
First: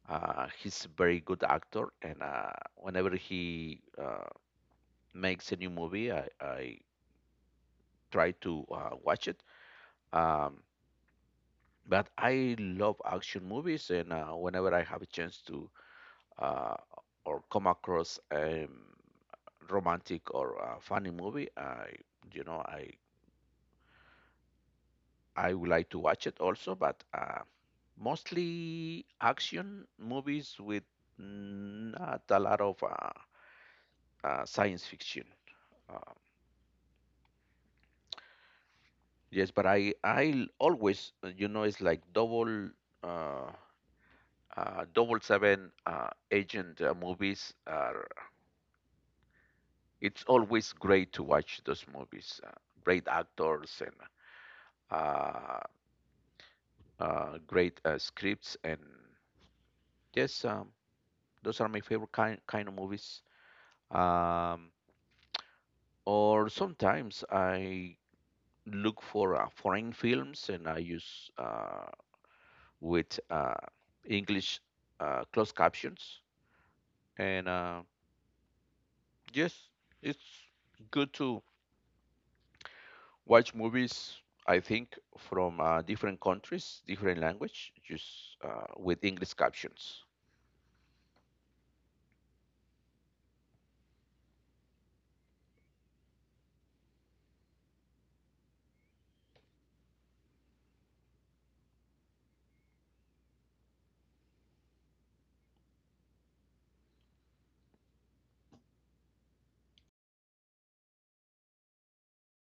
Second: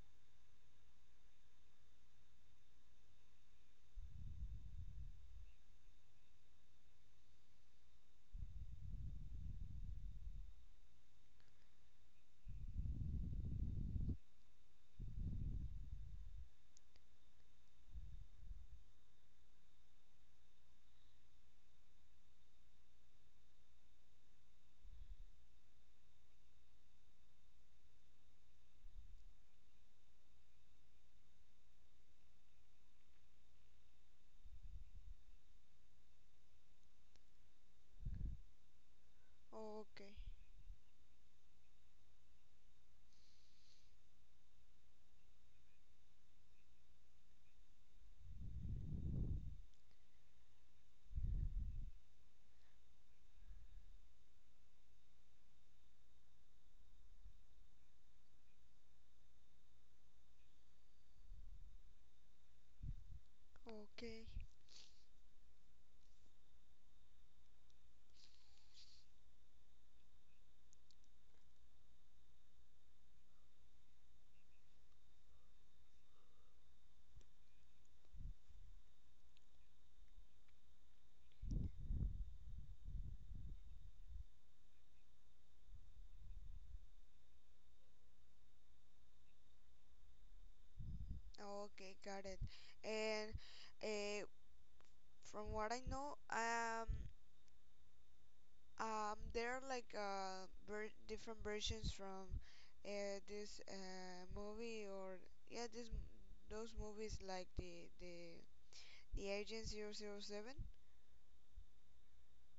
B: He's a very good actor, and whenever he makes a new movie, I try to watch it. Um, but I love action movies, and whenever I have a chance to uh, or come across a romantic or funny movie, I you know I I would like to watch it also, but mostly action movies with not a lot of science fiction. Uh, yes, but I I
A: okay,
B: I l- always you know it's like uh, double seven agent movies are. It's always great to watch those movies. Great actors and uh, great scripts and yes, those are my favorite kind of movies.
A: okay,
B: Um, or sometimes I look for foreign films and I use with English closed captions. And yes, it's good to watch movies. I think from different countries, different language, just with English captions.
A: okay, got it. And uh, from what I know, there are like different versions from this movie, or yeah, this, those movies, like the Agent 007.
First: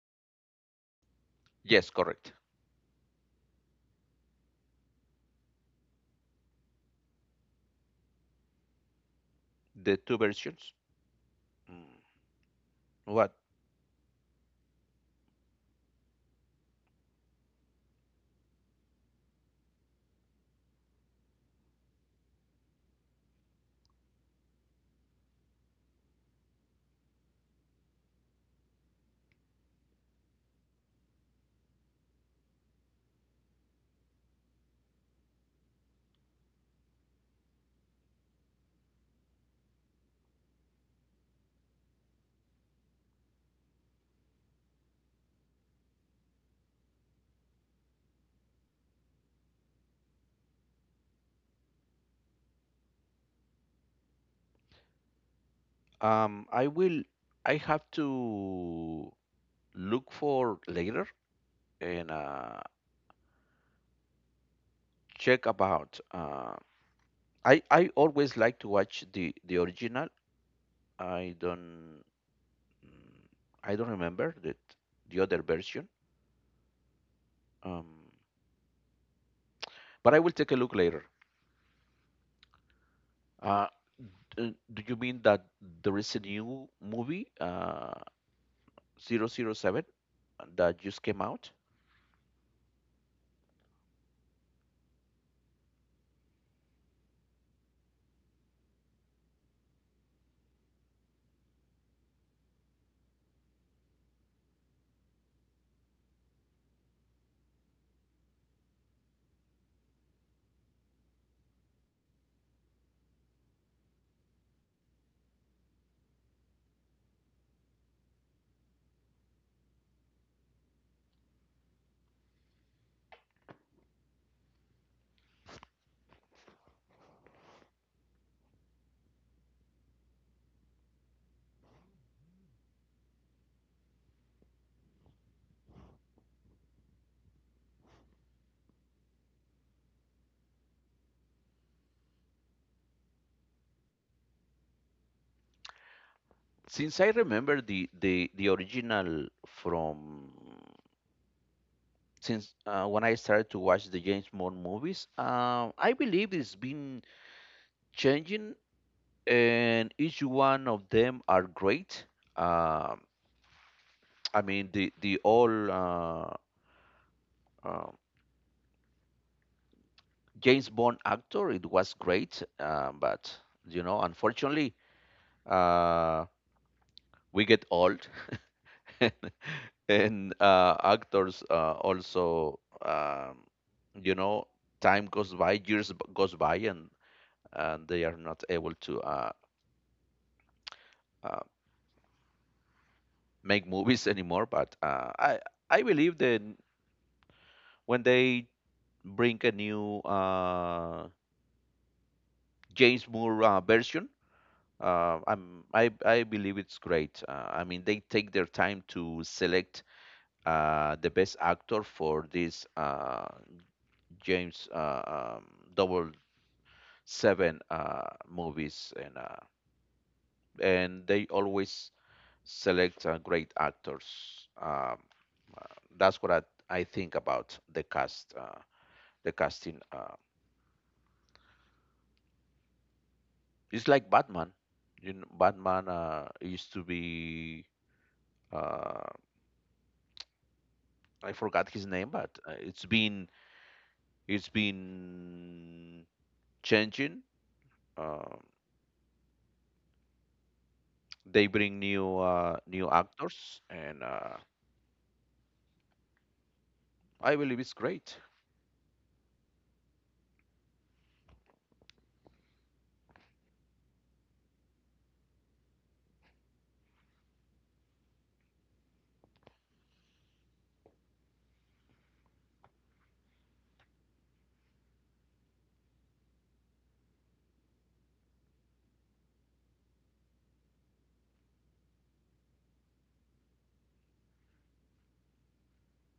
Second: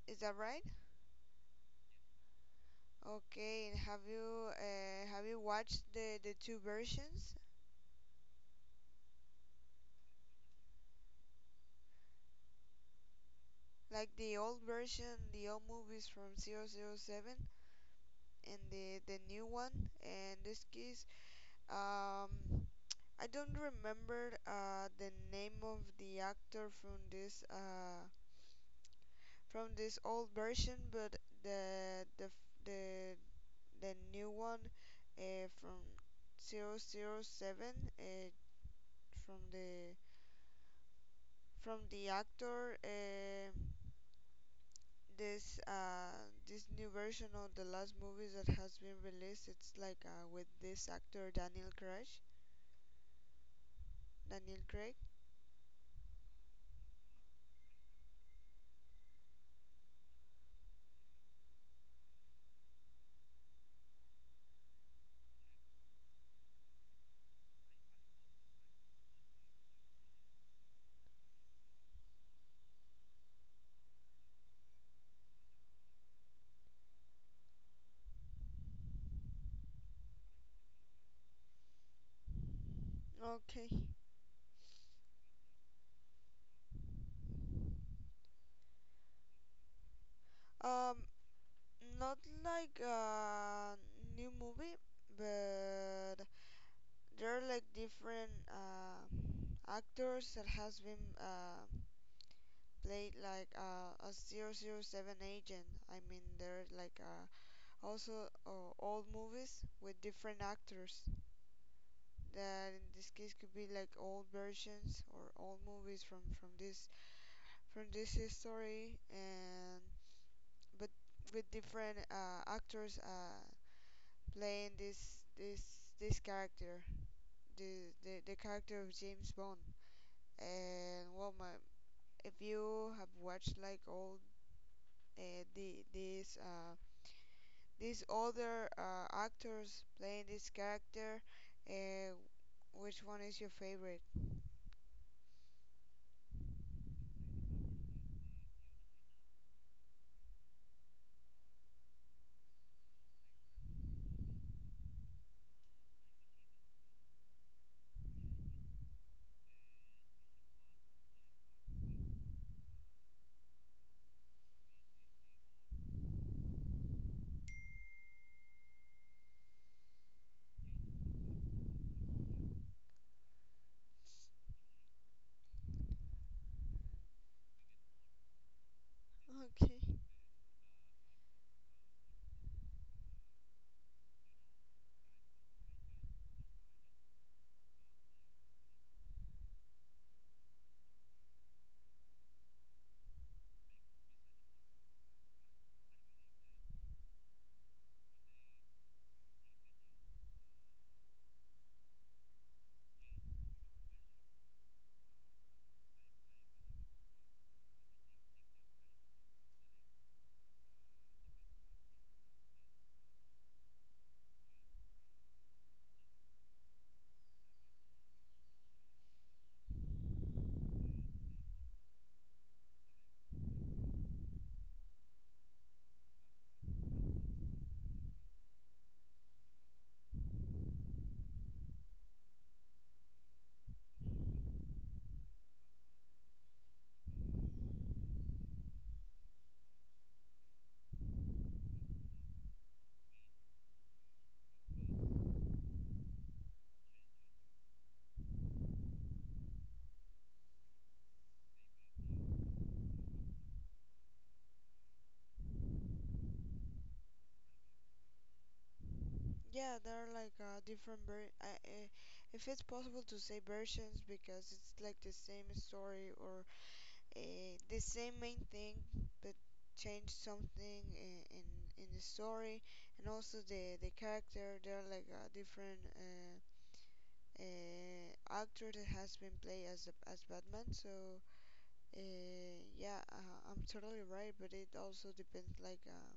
A: Is that right?
B: Yes, correct.
A: Okay, and have you watched the two versions?
B: The two versions. Mm, What?
A: Like the old version, the old movies from 007, and the new one. In this case, um I don't remember the name of the actor from this old version, but the the the the new one, from 007, from the from the actor, this uh, this new version of the last movie that has been released. It's like with this actor Daniel Craig. Daniel Craig.
B: I will. I have to look for later and check about. I always like to watch the original. I don't mm, I don't remember that the other version. Um, but I will take a look later. Uh,
A: Okay.
B: do you mean that there is a new movie, 007, that
A: Um,
B: just came out?
A: not like a new movie, but there are like different actors that has been played like a zero zero 007 agent. I mean, there are like also old movies with different actors, that in this case could be like old versions or old movies from this history. And, but with different actors playing this character, the character of James Bond. And, well, my, if you have watched like all uh, the these uh, these other actors playing this character, uh, which one is your favorite?
B: Since I remember the original from since when I started to watch the James Bond movies, I believe it's been changing and each one of them are great. Um, I mean, the all uh, James Bond actor, it was great, but you know, unfortunately, uh, we get old,
A: Okay.
B: and actors also, um, you know, time goes by, goes by, and they are not able to uh, make movies anymore. But I believe that when they bring a new James Moore version. I believe it's great. I mean, they take their time to select the best actor for this James Double Seven movies, and they always select great actors. Um, uh, that's what I think about the casting. It's like Batman. You know, Batman used to be uh, I forgot his name, but it's been changing. Uh, they bring new actors, and I believe it's great.
A: Yeah, there are like different if it's possible to say versions, because it's like the same story, or the same main thing, but change something in, in the story, and also the character. There are like different uh, actor that has been played as Batman. So, yeah, I'm totally right, but it also depends like uh,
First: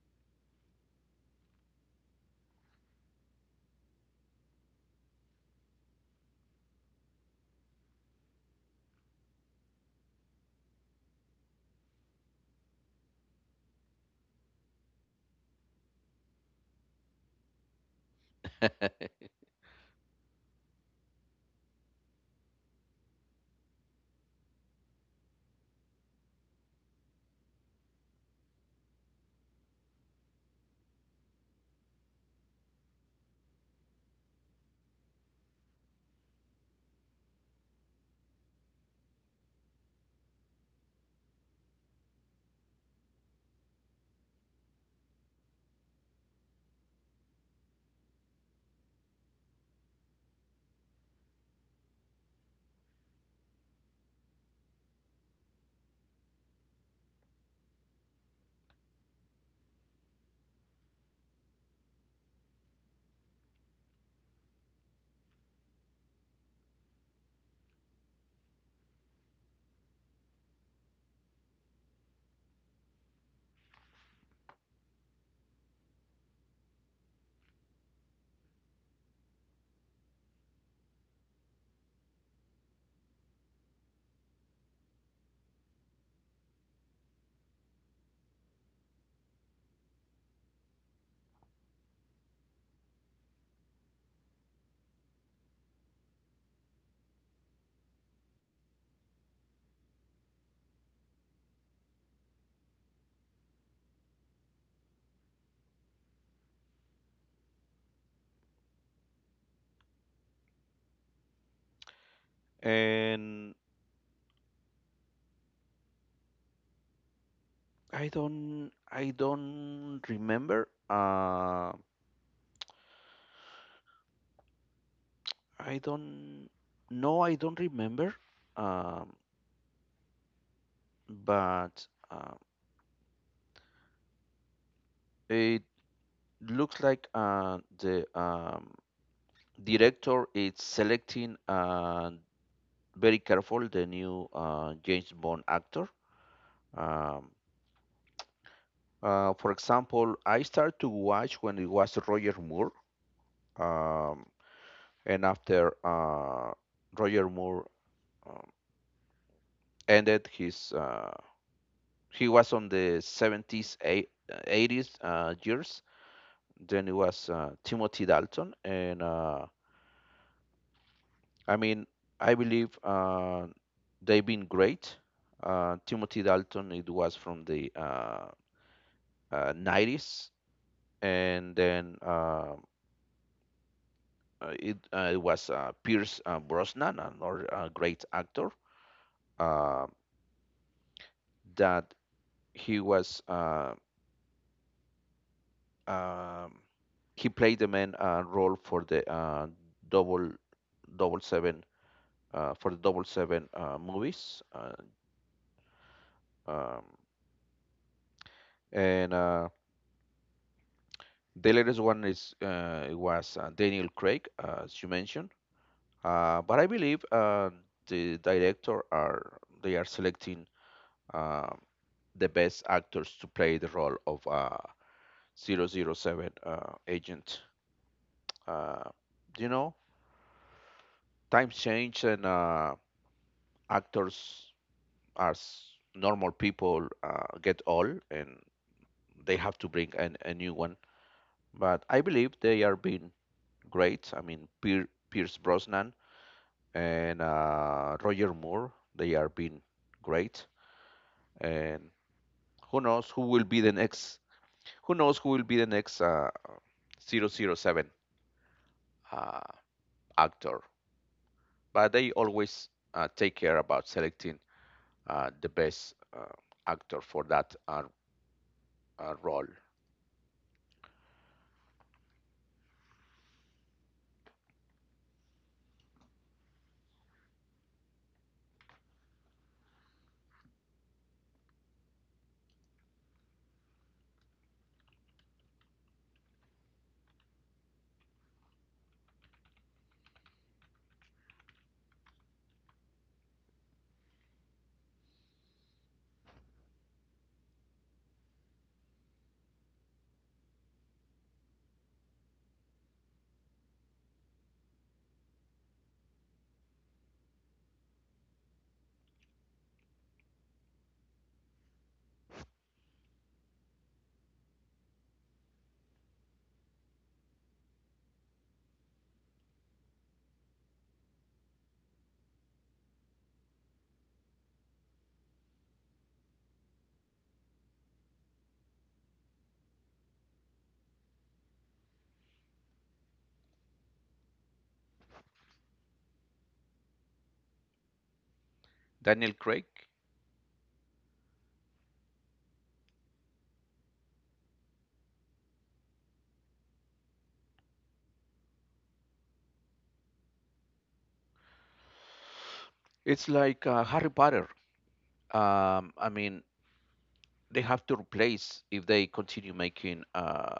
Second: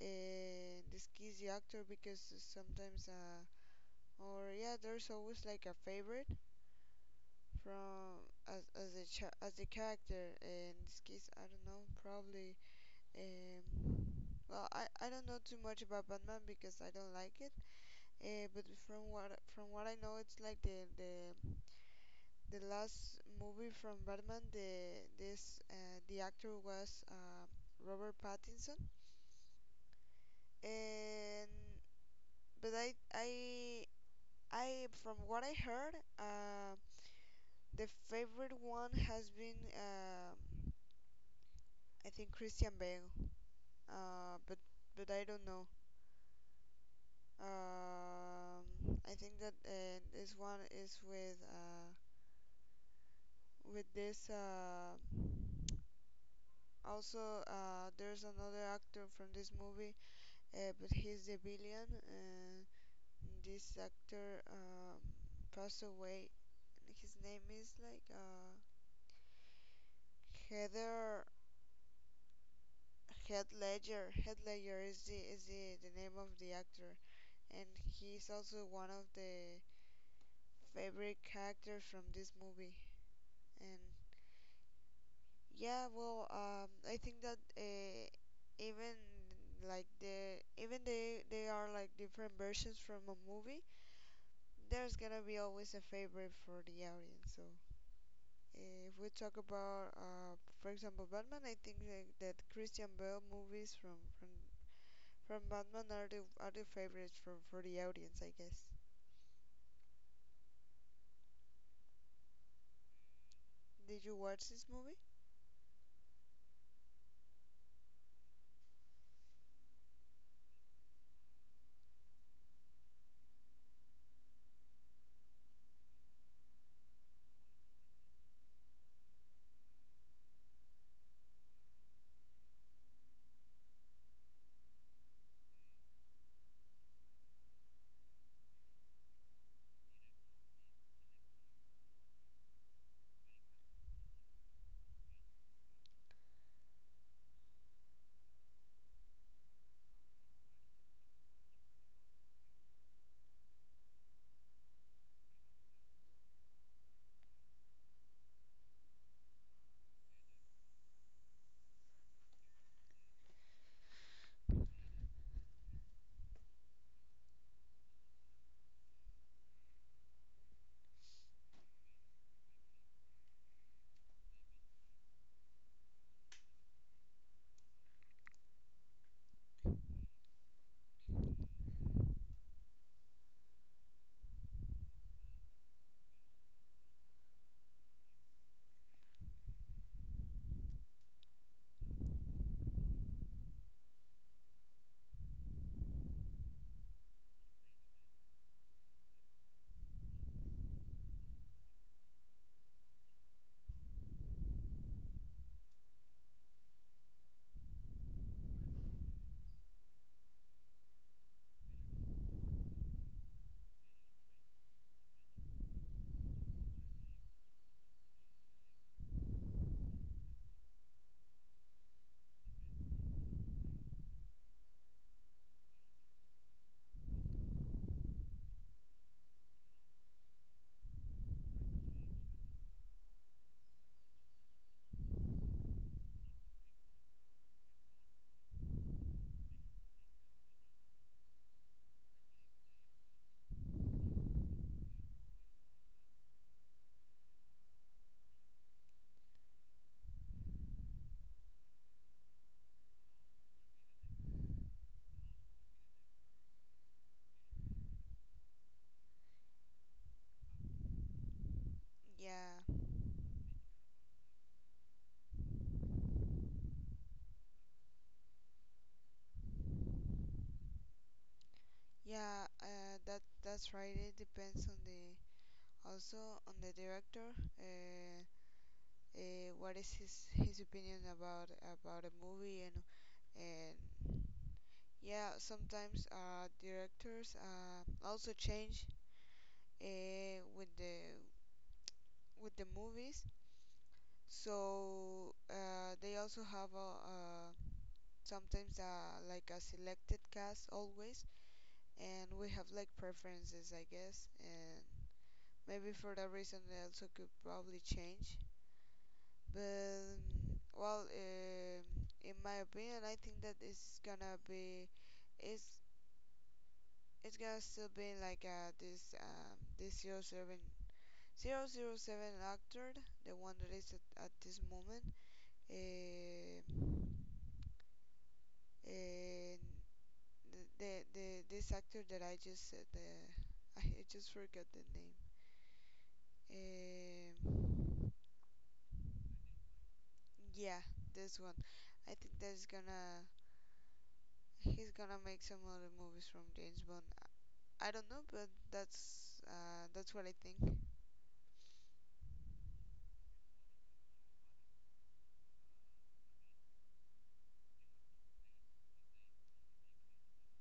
A: uh, the skills the actor, because sometimes or yeah, there's always like a favorite from, as a character. In this case, I don't know, probably, um well, I don't know too much about Batman because I don't like it. But from what I know, it's like the last movie from Batman, the actor was Robert Pattinson. And but I From what I heard, the favorite one has been, I think, Christian Bale. Uh, but but I don't know. Um, I think that this one is with this. Also, there's another actor from this movie, but he's the villain. This actor passed away. His name is like Heather Head Ledger. Head Ledger is the name of the actor. And he's also one of the favorite characters from this movie. And yeah, well, I think that even even they are like different versions from a movie. There's gonna be always a favorite for the audience. So, if we talk about, for example, Batman, I think that Christian Bale movies from Batman are the favorites for the audience, I guess.
B: and
A: Did you watch this movie?
B: I don't remember. I don't No, I don't remember. Um, but it looks like the director is selecting very careful the new James Bond actor. Um, for example, I started to watch when it was Roger Moore, um, and after Roger Moore um, ended his, he was on the 70s, 80s years. Then it was Timothy Dalton and I mean, I believe they've been great. Timothy Dalton, it was from the 90s, and then it was Pierce Brosnan, another great actor, uh, that he was uh, um, he played the main role for the double double seven for the double seven movies, um, and The latest one is it was Daniel Craig, as you mentioned. But I believe the director are they are selecting uh, the best actors to play the role of zero zero 007 agent. Uh, you know, times change and actors as normal people get old and they have to bring a new one. But I believe they are being great. I mean, Pierce Brosnan and Roger Moore. They are being great, and who knows who will be the next? Who knows who will be the next double oh 007 uh, actor? But they
A: Yeah.
B: always take care about selecting the best actor for that role.
A: Yeah, that's right. It depends on the, also on the director. Uh, what is his opinion about a movie? And and yeah, sometimes directors also change with the, with the movies. So, they also have a, sometimes, like a selected cast always, and we have like preferences, I guess. And maybe for that reason they also could probably change. But, well, in my opinion, I think that it's it's gonna still be like this zero zero 007 actor, the one that is at this moment, uh, and the this actor that I just said, I just forgot the name. Um
B: Daniel Craig.
A: yeah, this one. I think that's gonna he's gonna make some other movies from James Bond. I don't know, but that's what I think.
B: It's like Harry Potter. I mean, they have to replace if they continue making uh,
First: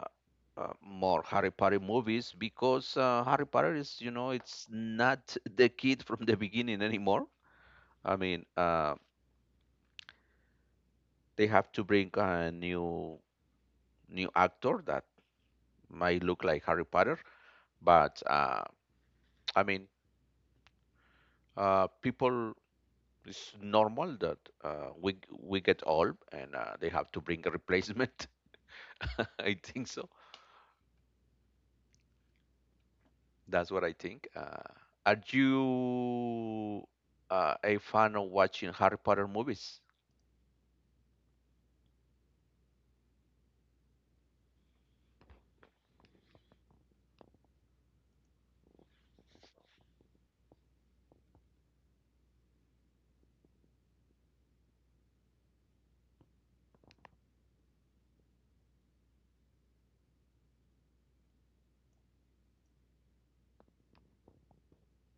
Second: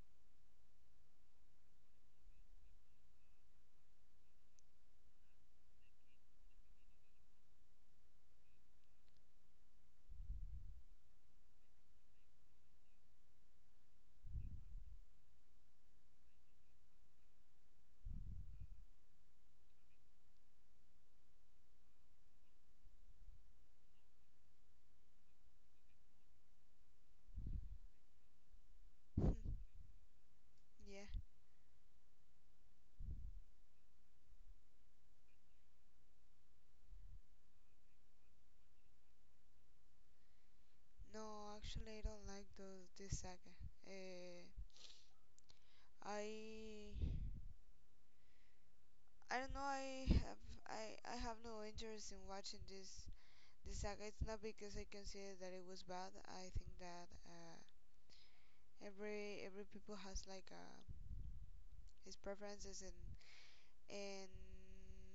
B: uh, more Harry Potter movies because Harry Potter is, you know, it's not the kid from the beginning anymore. I mean, they have to bring a new actor that might look like Harry Potter, but I mean, people. It's normal that uh, we we get old and they have to bring a replacement. I think so.
A: Yeah.
B: That's what I think. Are you a fan of watching Harry Potter movies?
A: No, actually, I don't like those, this saga. Uh, I I don't know. I have no interest in watching this saga. It's not because I consider that it was bad. I think that every people has like his preferences. And and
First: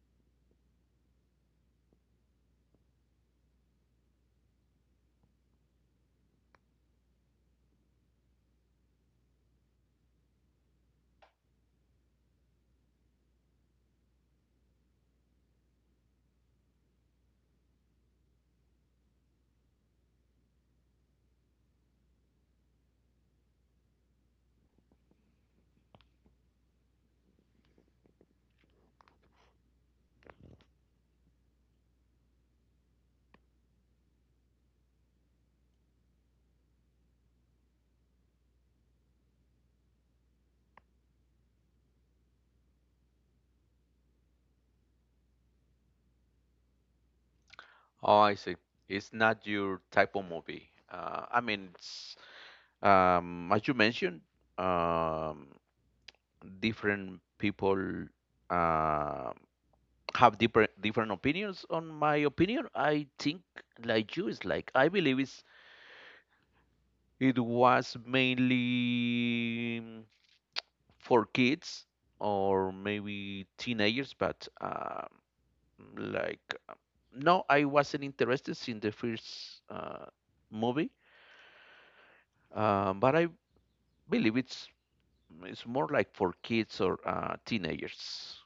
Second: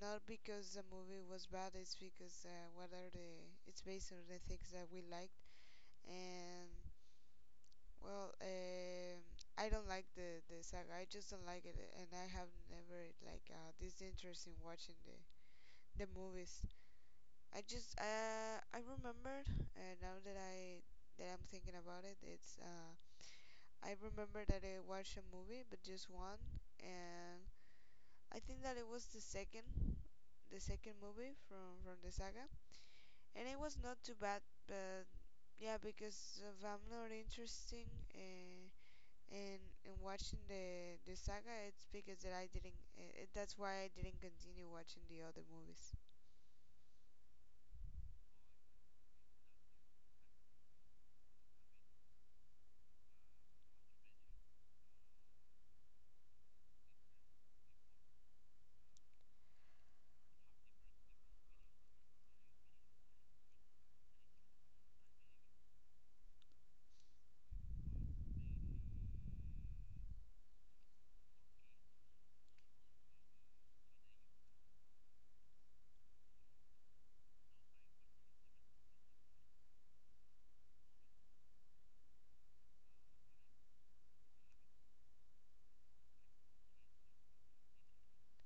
A: not because the movie was bad, it's because what are the it's based on the things that we liked. And, well, I don't like the saga. I just don't like it, and I have never like this interest in watching the movies. I just uh i remembered, now that I'm thinking about it, it's I remember that I watched a movie, but just one. And I think that it was the second movie from the saga, and it was not too bad, but yeah, because if I'm not interesting in in in watching the saga, it's because that I didn't. That's why I didn't continue watching the other movies.
B: Oh, I see. It's not your type of movie. I mean, as you mentioned, um, different people uh, have different opinions. On my opinion, I think like you is like I believe it was mainly for kids or maybe teenagers, but like no, I wasn't interested in the first movie, but I believe it's more like for kids or teenagers.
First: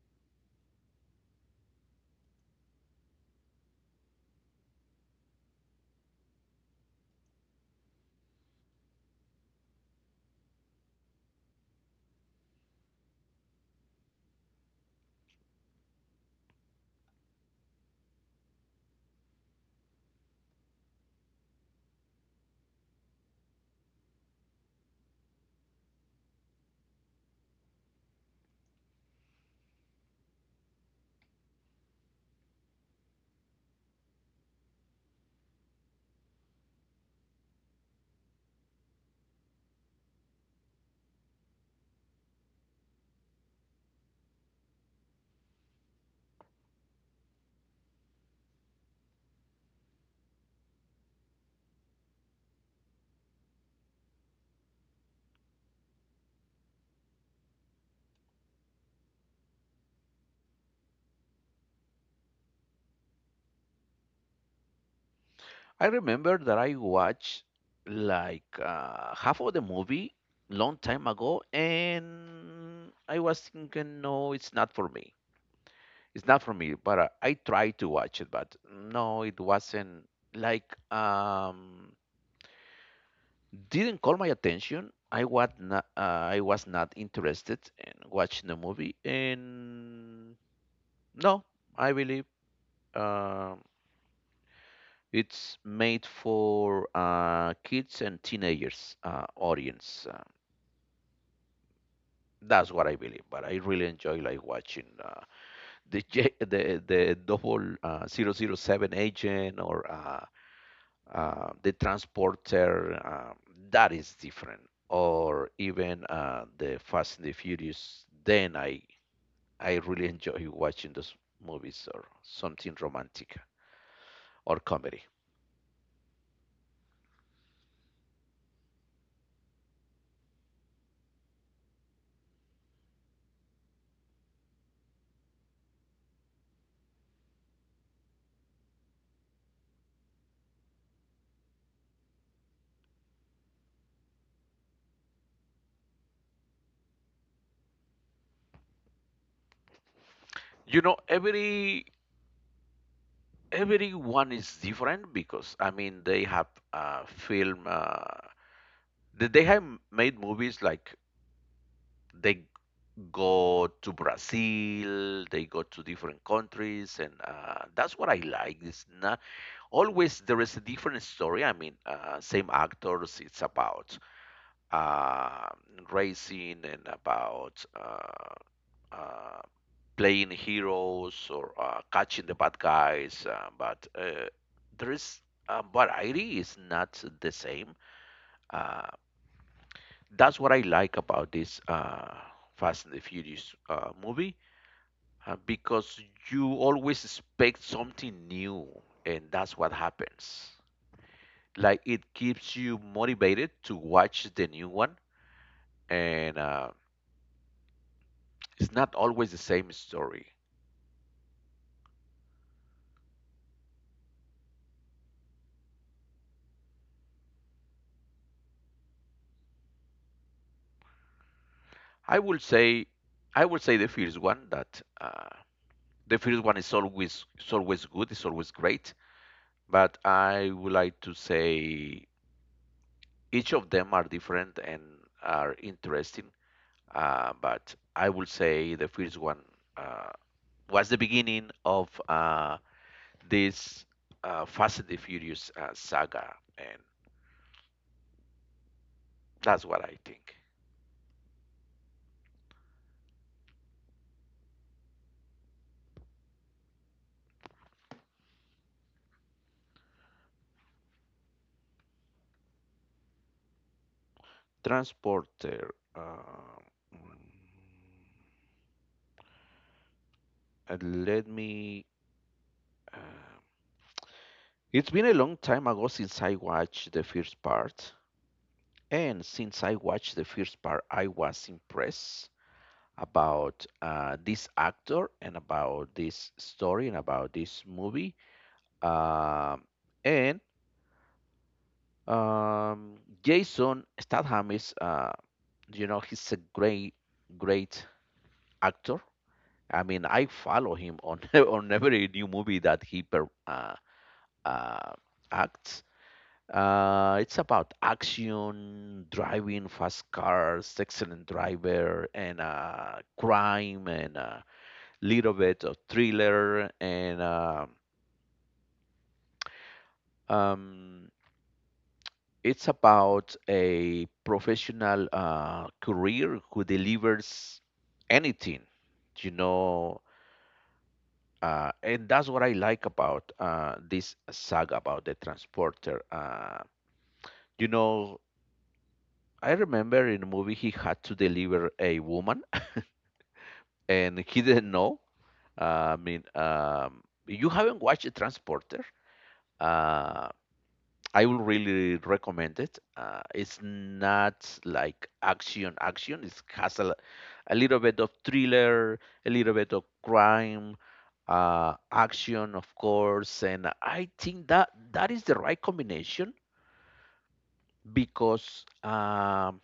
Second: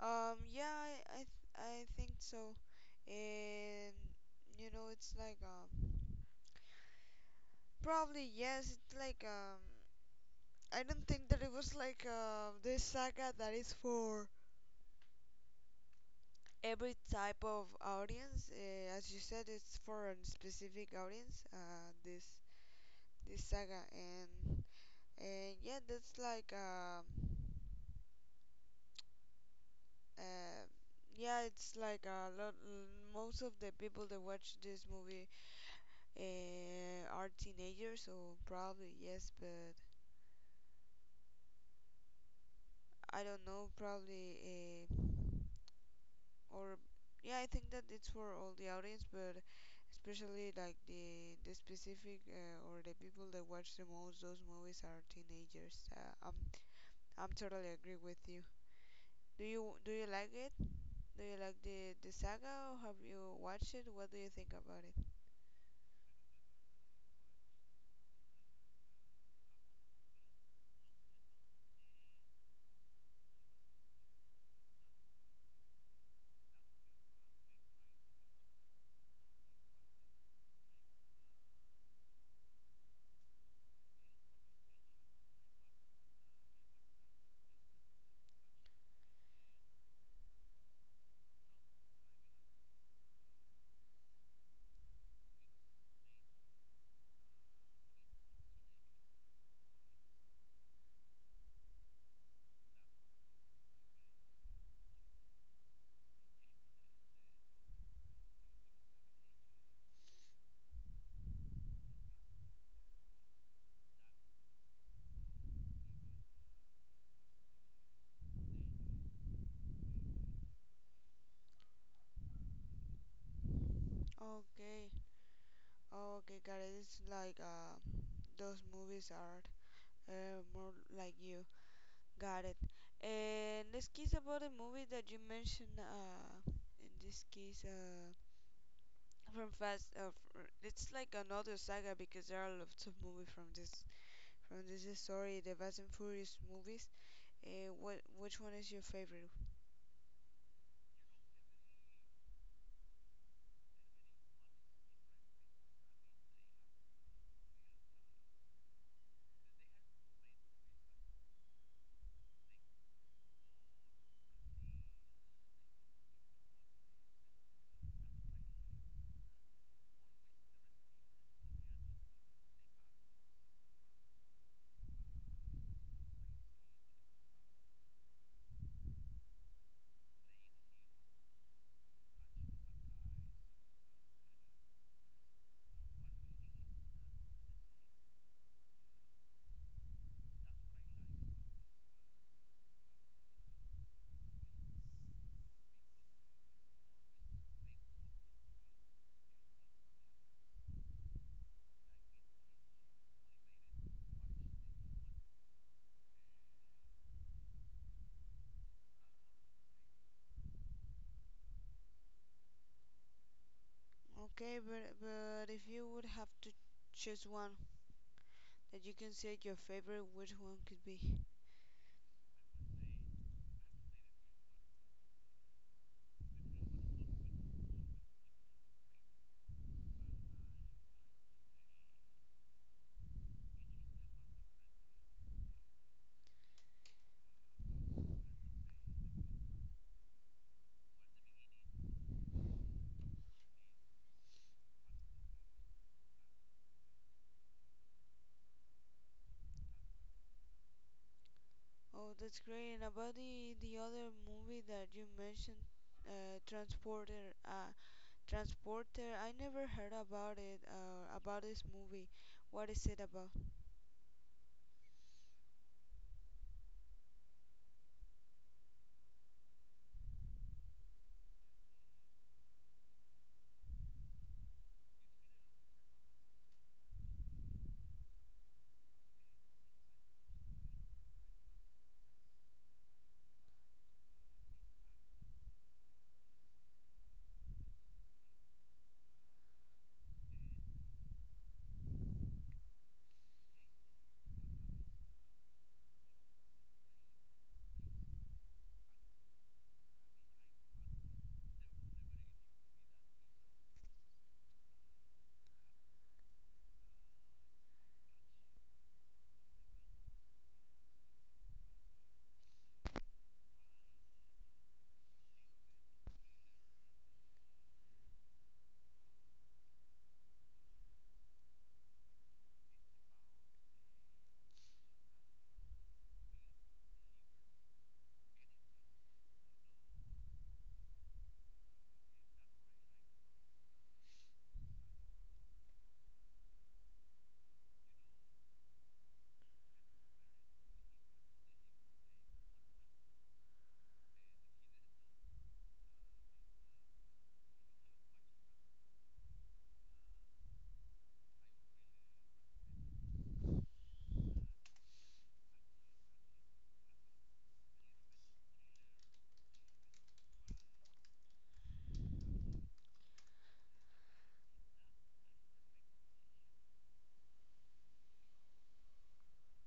A: Yeah, I think so, and it's like, probably yes. It's like, I don't think that it was like this saga that is for every type of audience. As you said, it's for a specific audience. This saga. And yeah, that's like uh, yeah, it's like a lot. Most of the people that watch this movie are teenagers, so probably yes, but I don't know. Probably. Or Yeah, I think that it's for all the audience, but especially like the specific, or the people that watch the most those movies are teenagers. I'm totally agree with you. Do you like it? Do you like the saga, or have you watched it? What do you think about it?
B: I remember that I watched like half of the movie long time ago, and I was thinking, no, it's not for me. It's not for me, but I tried to watch it, but no, it wasn't like didn't call my attention. I was not interested in watching the movie, and no, I believe um it's made for kids and teenagers audience. That's what I believe, but I really enjoy like watching the J- the double zero zero 007 agent or the transporter that is different or even the fast and the furious. Then I really enjoy watching those movies or something romantic or
A: Okay.
B: comedy.
A: Okay, got it. It's like those movies are, more like you. Got it. And this case about the movie that you mentioned, in this case, from Fast. It's like another saga because there are lots of movies from this, from this story, the Fast and Furious movies. What Which one is your favorite?
B: You know, everyone is different because I mean they have film they have made movies like they go to Brazil, they go to different countries, and that's what I like. It's not always there is a different story. I mean, same actors. It's about uh, racing and about uh, playing heroes or catching the bad guys. But there is variety is not the same. Uh, that's what I like about this Fast and the Furious movie because you always expect something new, and that's what happens. Like it keeps you motivated to watch the new one, and it's not always the same story.
A: Okay, but if you would have to choose one that you consider your favorite, which one could be?
B: I would say i would say the first one is always good. It's always great, but I would like to say each of them are different and are interesting. But I would say the first one uh, was the beginning of this Fast and the Furious saga. And that's what I think.
A: Oh, that's great. And about the other movie that you mentioned, Transporter. Transporter. I never heard about it. About this movie. What is it about?
B: Transporter. And let me. Uh, it's been a long time ago since I watched the first part, and since I watched the first part, I was impressed about this actor and about this story and about this movie. Um, and um, Jason Statham is, you know, he's a great, great actor. I mean, I follow him on on every new movie that he uh, acts. It's about action, driving fast cars, excellent driver, and crime, and a little bit of thriller. And um, it's about a professional career who delivers anything, you know. And that's what I like about this saga about the transporter. You know, I remember in a movie he had to deliver a woman and he didn't know. I mean, you haven't watched The Transporter. Uh, I will really recommend it. It's not like action, action. It has a little bit of thriller, a little bit of crime, action, of course, and I think that is the right combination because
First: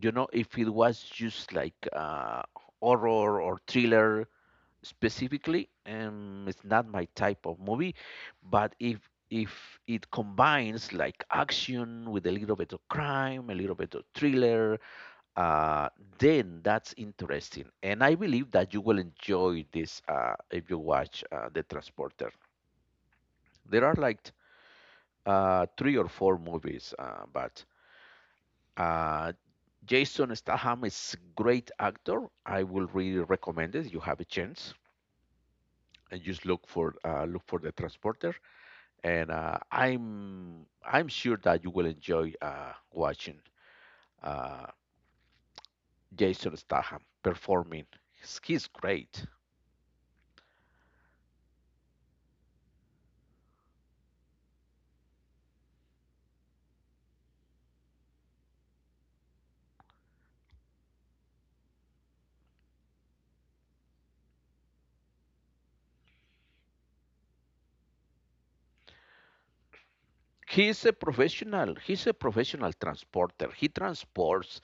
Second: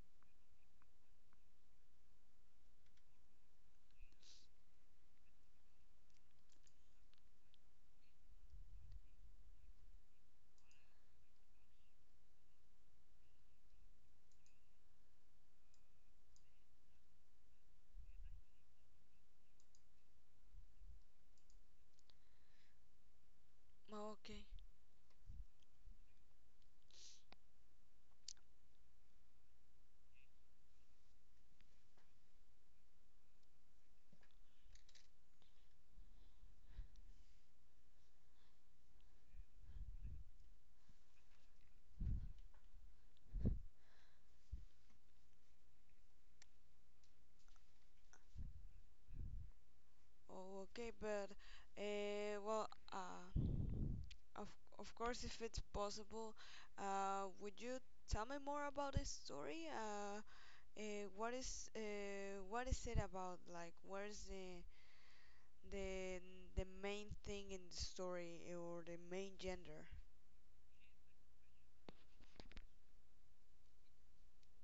B: you know if it was just like horror or thriller specifically. It's not my type of movie, but if it combines like action with a little bit of crime, a little bit of thriller, uh, then that's interesting. And I believe that you will enjoy this if you watch The Transporter. There are
A: Oh,
B: like
A: okay.
B: three or four movies, but uh, Jason Statham is a great actor. I will really recommend it. You have a chance, and just look for The Transporter. And I'm sure that you will enjoy watching uh, Jason Statham performing. He's great.
A: Oh, okay, but well, uh, of of course, if it's possible, would you tell me more about this story? Uh, what is uh, what is it about? Like, what is the the main thing in the story, or the main gender?
B: He's a professional. He's a professional transporter. He transports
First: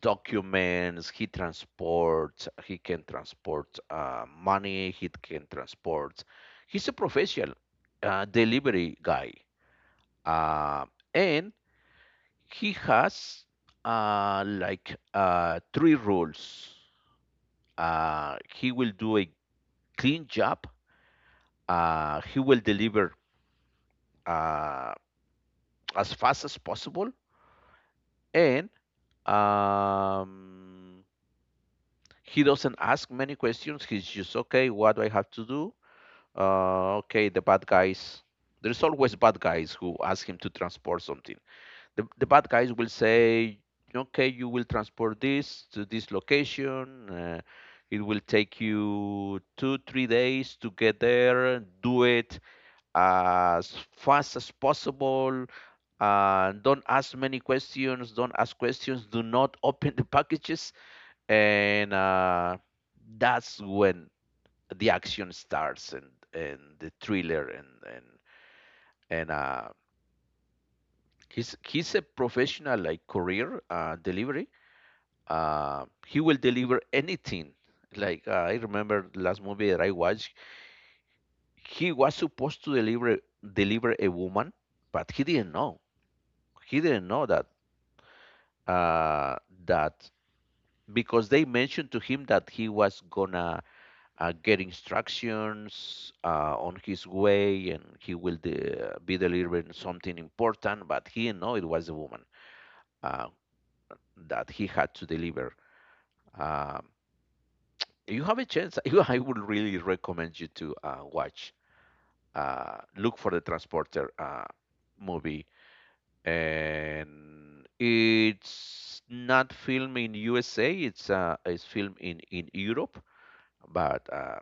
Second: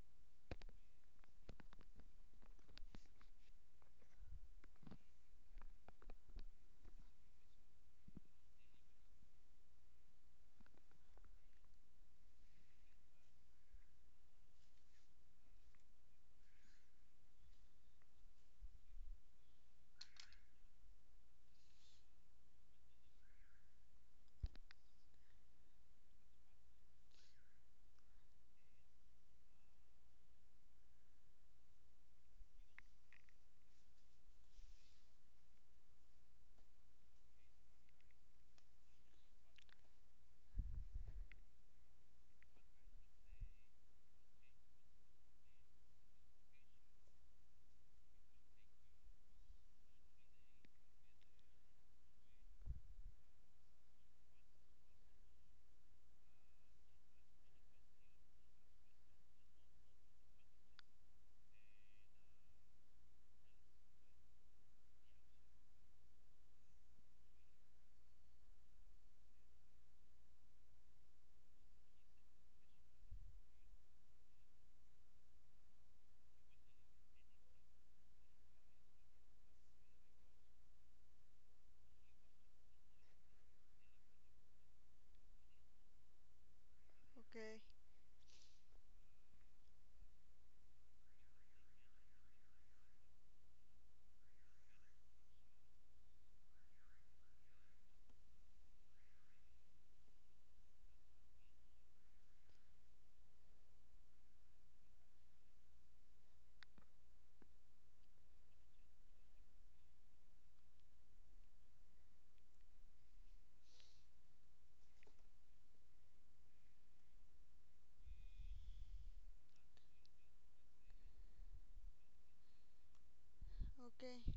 B: documents, he can transport money, he can transport, he's a professional delivery guy. Uh, and he has like three rules. He will do a clean job. He will deliver uh, as fast as possible. And um, he doesn't ask many questions. He's just okay, what do I have to do? Okay, the bad guys. There's always bad guys who ask him to transport something. The bad guys will say, okay, you will transport this to this location. It will take you two, 3 days to get there. Do it as fast as possible. Don't ask many questions. Don't ask questions. Do not open the packages. And that's when the action starts, and the thriller, and and he's a professional, like, career delivery. He will deliver anything. I remember last movie that I watched, he was supposed to deliver a woman, but he didn't know. He didn't know
A: Okay,
B: uh, that because they mentioned to him that he was gonna get instructions on his way, and he will be delivering something important, but he know it was a woman uh, that he had to deliver. um, if you have a chance, I would really recommend you to watch look for The Transporter movie. And it's not filmed in USA, it's filmed in Europe, but
A: okay,
B: uh,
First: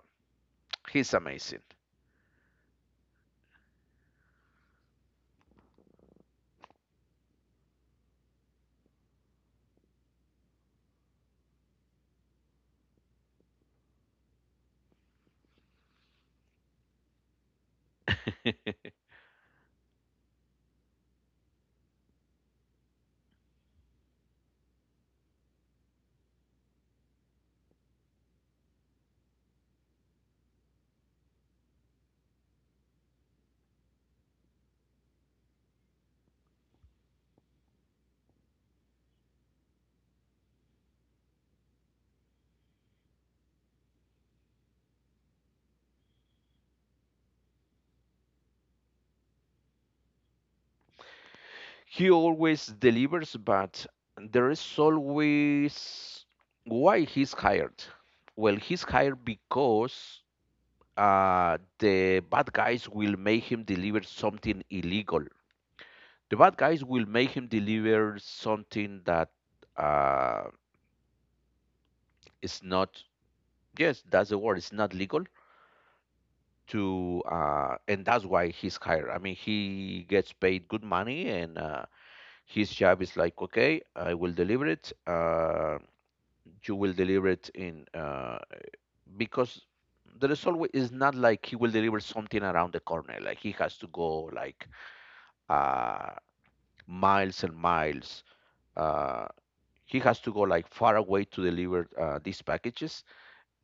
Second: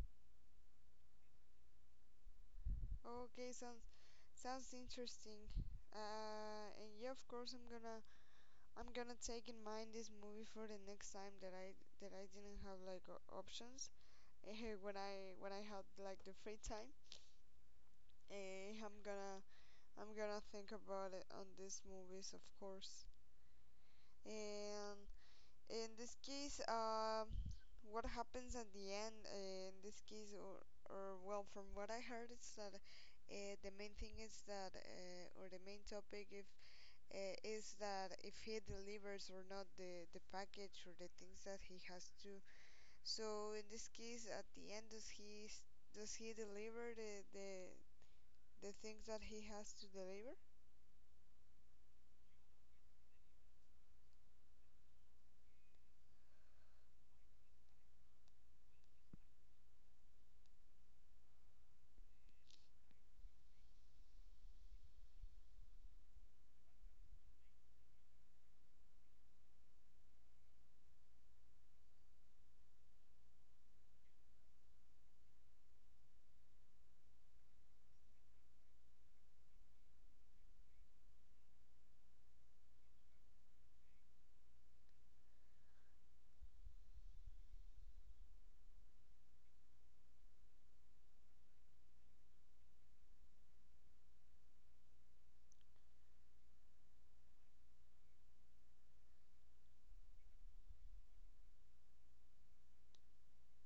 B: he's amazing.
A: okay. Sounds interesting. And yeah, of course, I'm gonna take in mind this movie for the next time that I didn't have like options. When I have like the free time. Eh, I'm gonna I'm gonna think about it on these movies, of course. And in this case, what happens at the end? In this case, or, well, from what I heard, it's that the main thing is that, or the main topic, if is that if he delivers or not the package or the things that he has to. So, in this case, at the end, does he deliver the things that he has to deliver?
B: He always delivers, but there is always why he's hired. Well, he's hired because the bad guys will make him deliver something illegal. The bad guys will make him deliver something that uh, is not, yes, that's the word, it's not legal to, and that's why he's hired. I mean, he gets paid good money, and his job is like, okay, I will deliver it. You will deliver it in because the is not like he will deliver something around the corner, like he has to go like uh, miles and miles. uh, he has to go like far away to deliver these packages.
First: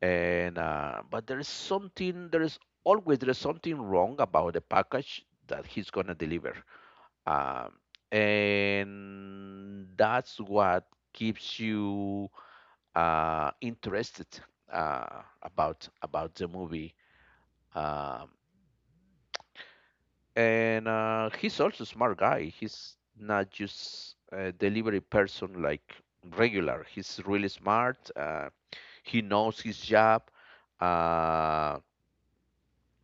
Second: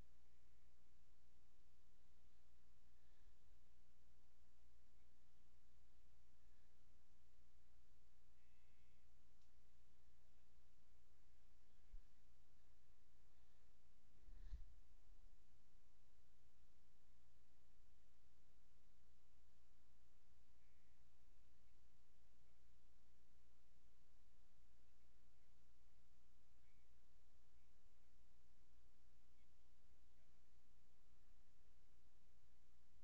B: And uh, but there is something, there is something wrong about the package that he's gonna deliver. um, and that's what keeps you interested about the movie. Um, and he's also a smart guy. He's not just a delivery person like regular. He's really smart. He knows his job. Uh,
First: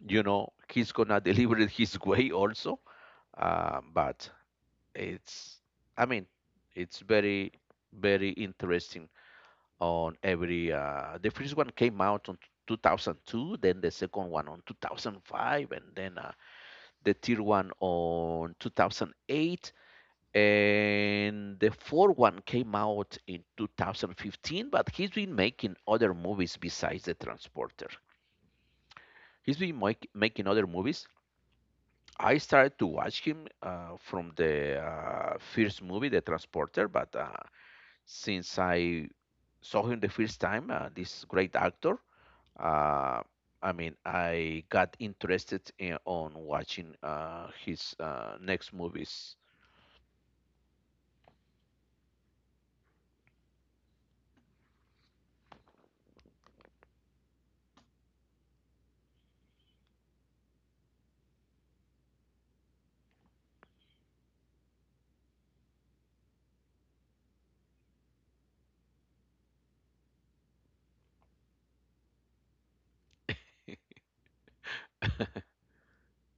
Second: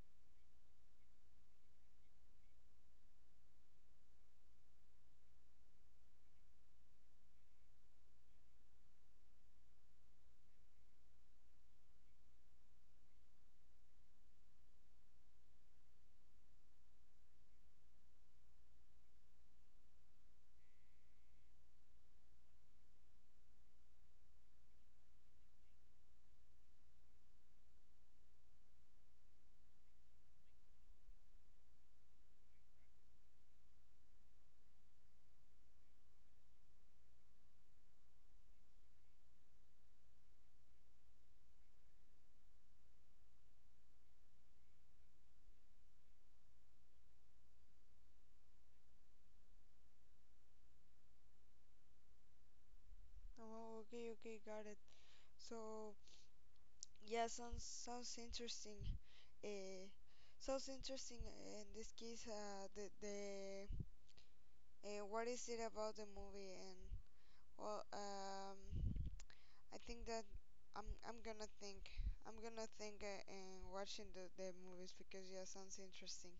B: you know, he's gonna deliver it his way also. But it's, I mean, it's very, very interesting. On every The first one came out on 2002, then the second one on 2005, and then the third one on 2008, and the fourth one came out in 2015. But he's been making other movies besides The Transporter. He's been making other movies. I started to watch him from the first movie, The Transporter, but since I saw him the first time, this great actor. Uh, I mean, I got interested in on watching his next movies.
A: Oh, okay, okay, got it. So yeah, sounds interesting. Uh, Sounds interesting. In this case, the What is it about the movie? And, well, I think that I'm I'm gonna think I'm gonna think and watching the movies, because yeah, sounds interesting.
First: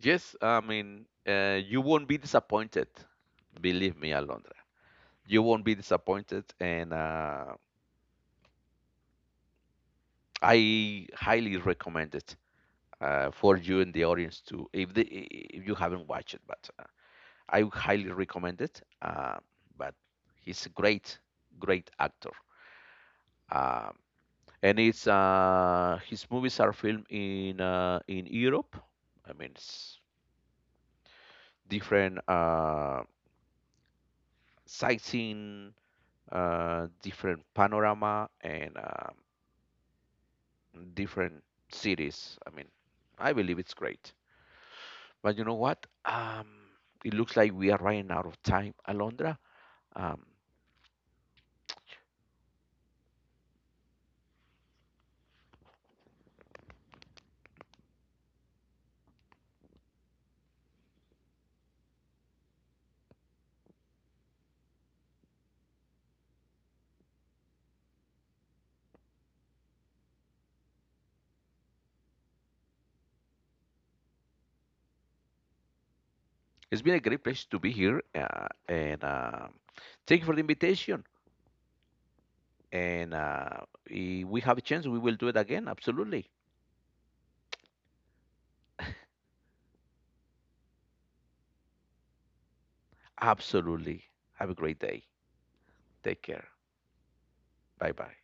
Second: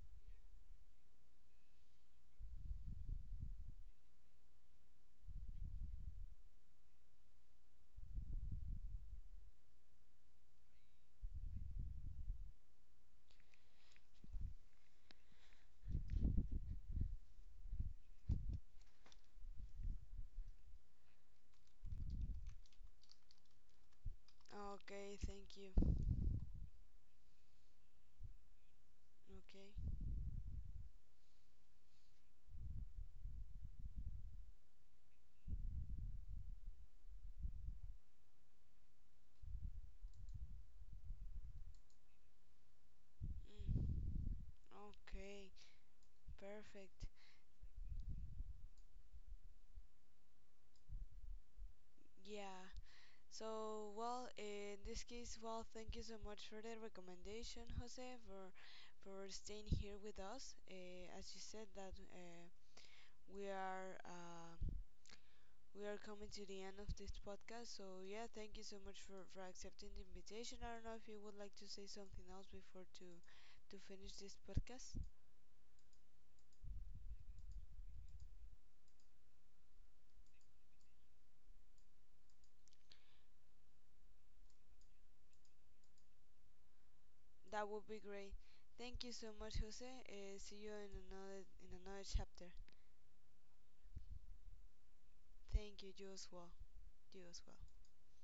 B: Yes, I mean, you won't be disappointed. Believe me, Alondra, you won't be disappointed, and I highly recommend it for you and the audience too. If you haven't watched it, but I highly recommend it. But he's a great, great actor. Um, and it's
A: Okay, thank you.
B: his movies are filmed in Europe. I mean,
A: Okay.
B: it's different sightseeing, different panorama, and different cities. I mean, I believe it's great.
A: Mm.
B: But you
A: Okay,
B: know what?
A: perfect.
B: It looks like we are running out of time, Alondra. Um,
A: Yeah. So, well, in this case, well, thank you so much for the recommendation, Jose, for staying here with us. As you said that we are uh, we are coming to the end of this podcast. So, yeah, thank you so much for accepting the invitation. I don't know if you would like to say something else before to finish this podcast.
B: it's been a great pleasure to be here, and thank you for the invitation. And If we have a chance, we will do it again. Absolutely.
A: That would be great. Thank you so much, Jose. See you in another, in another chapter.
B: Absolutely. Have a great day.
A: Thank you,
B: Take care.
A: Joshua. Joshua.
B: Bye bye.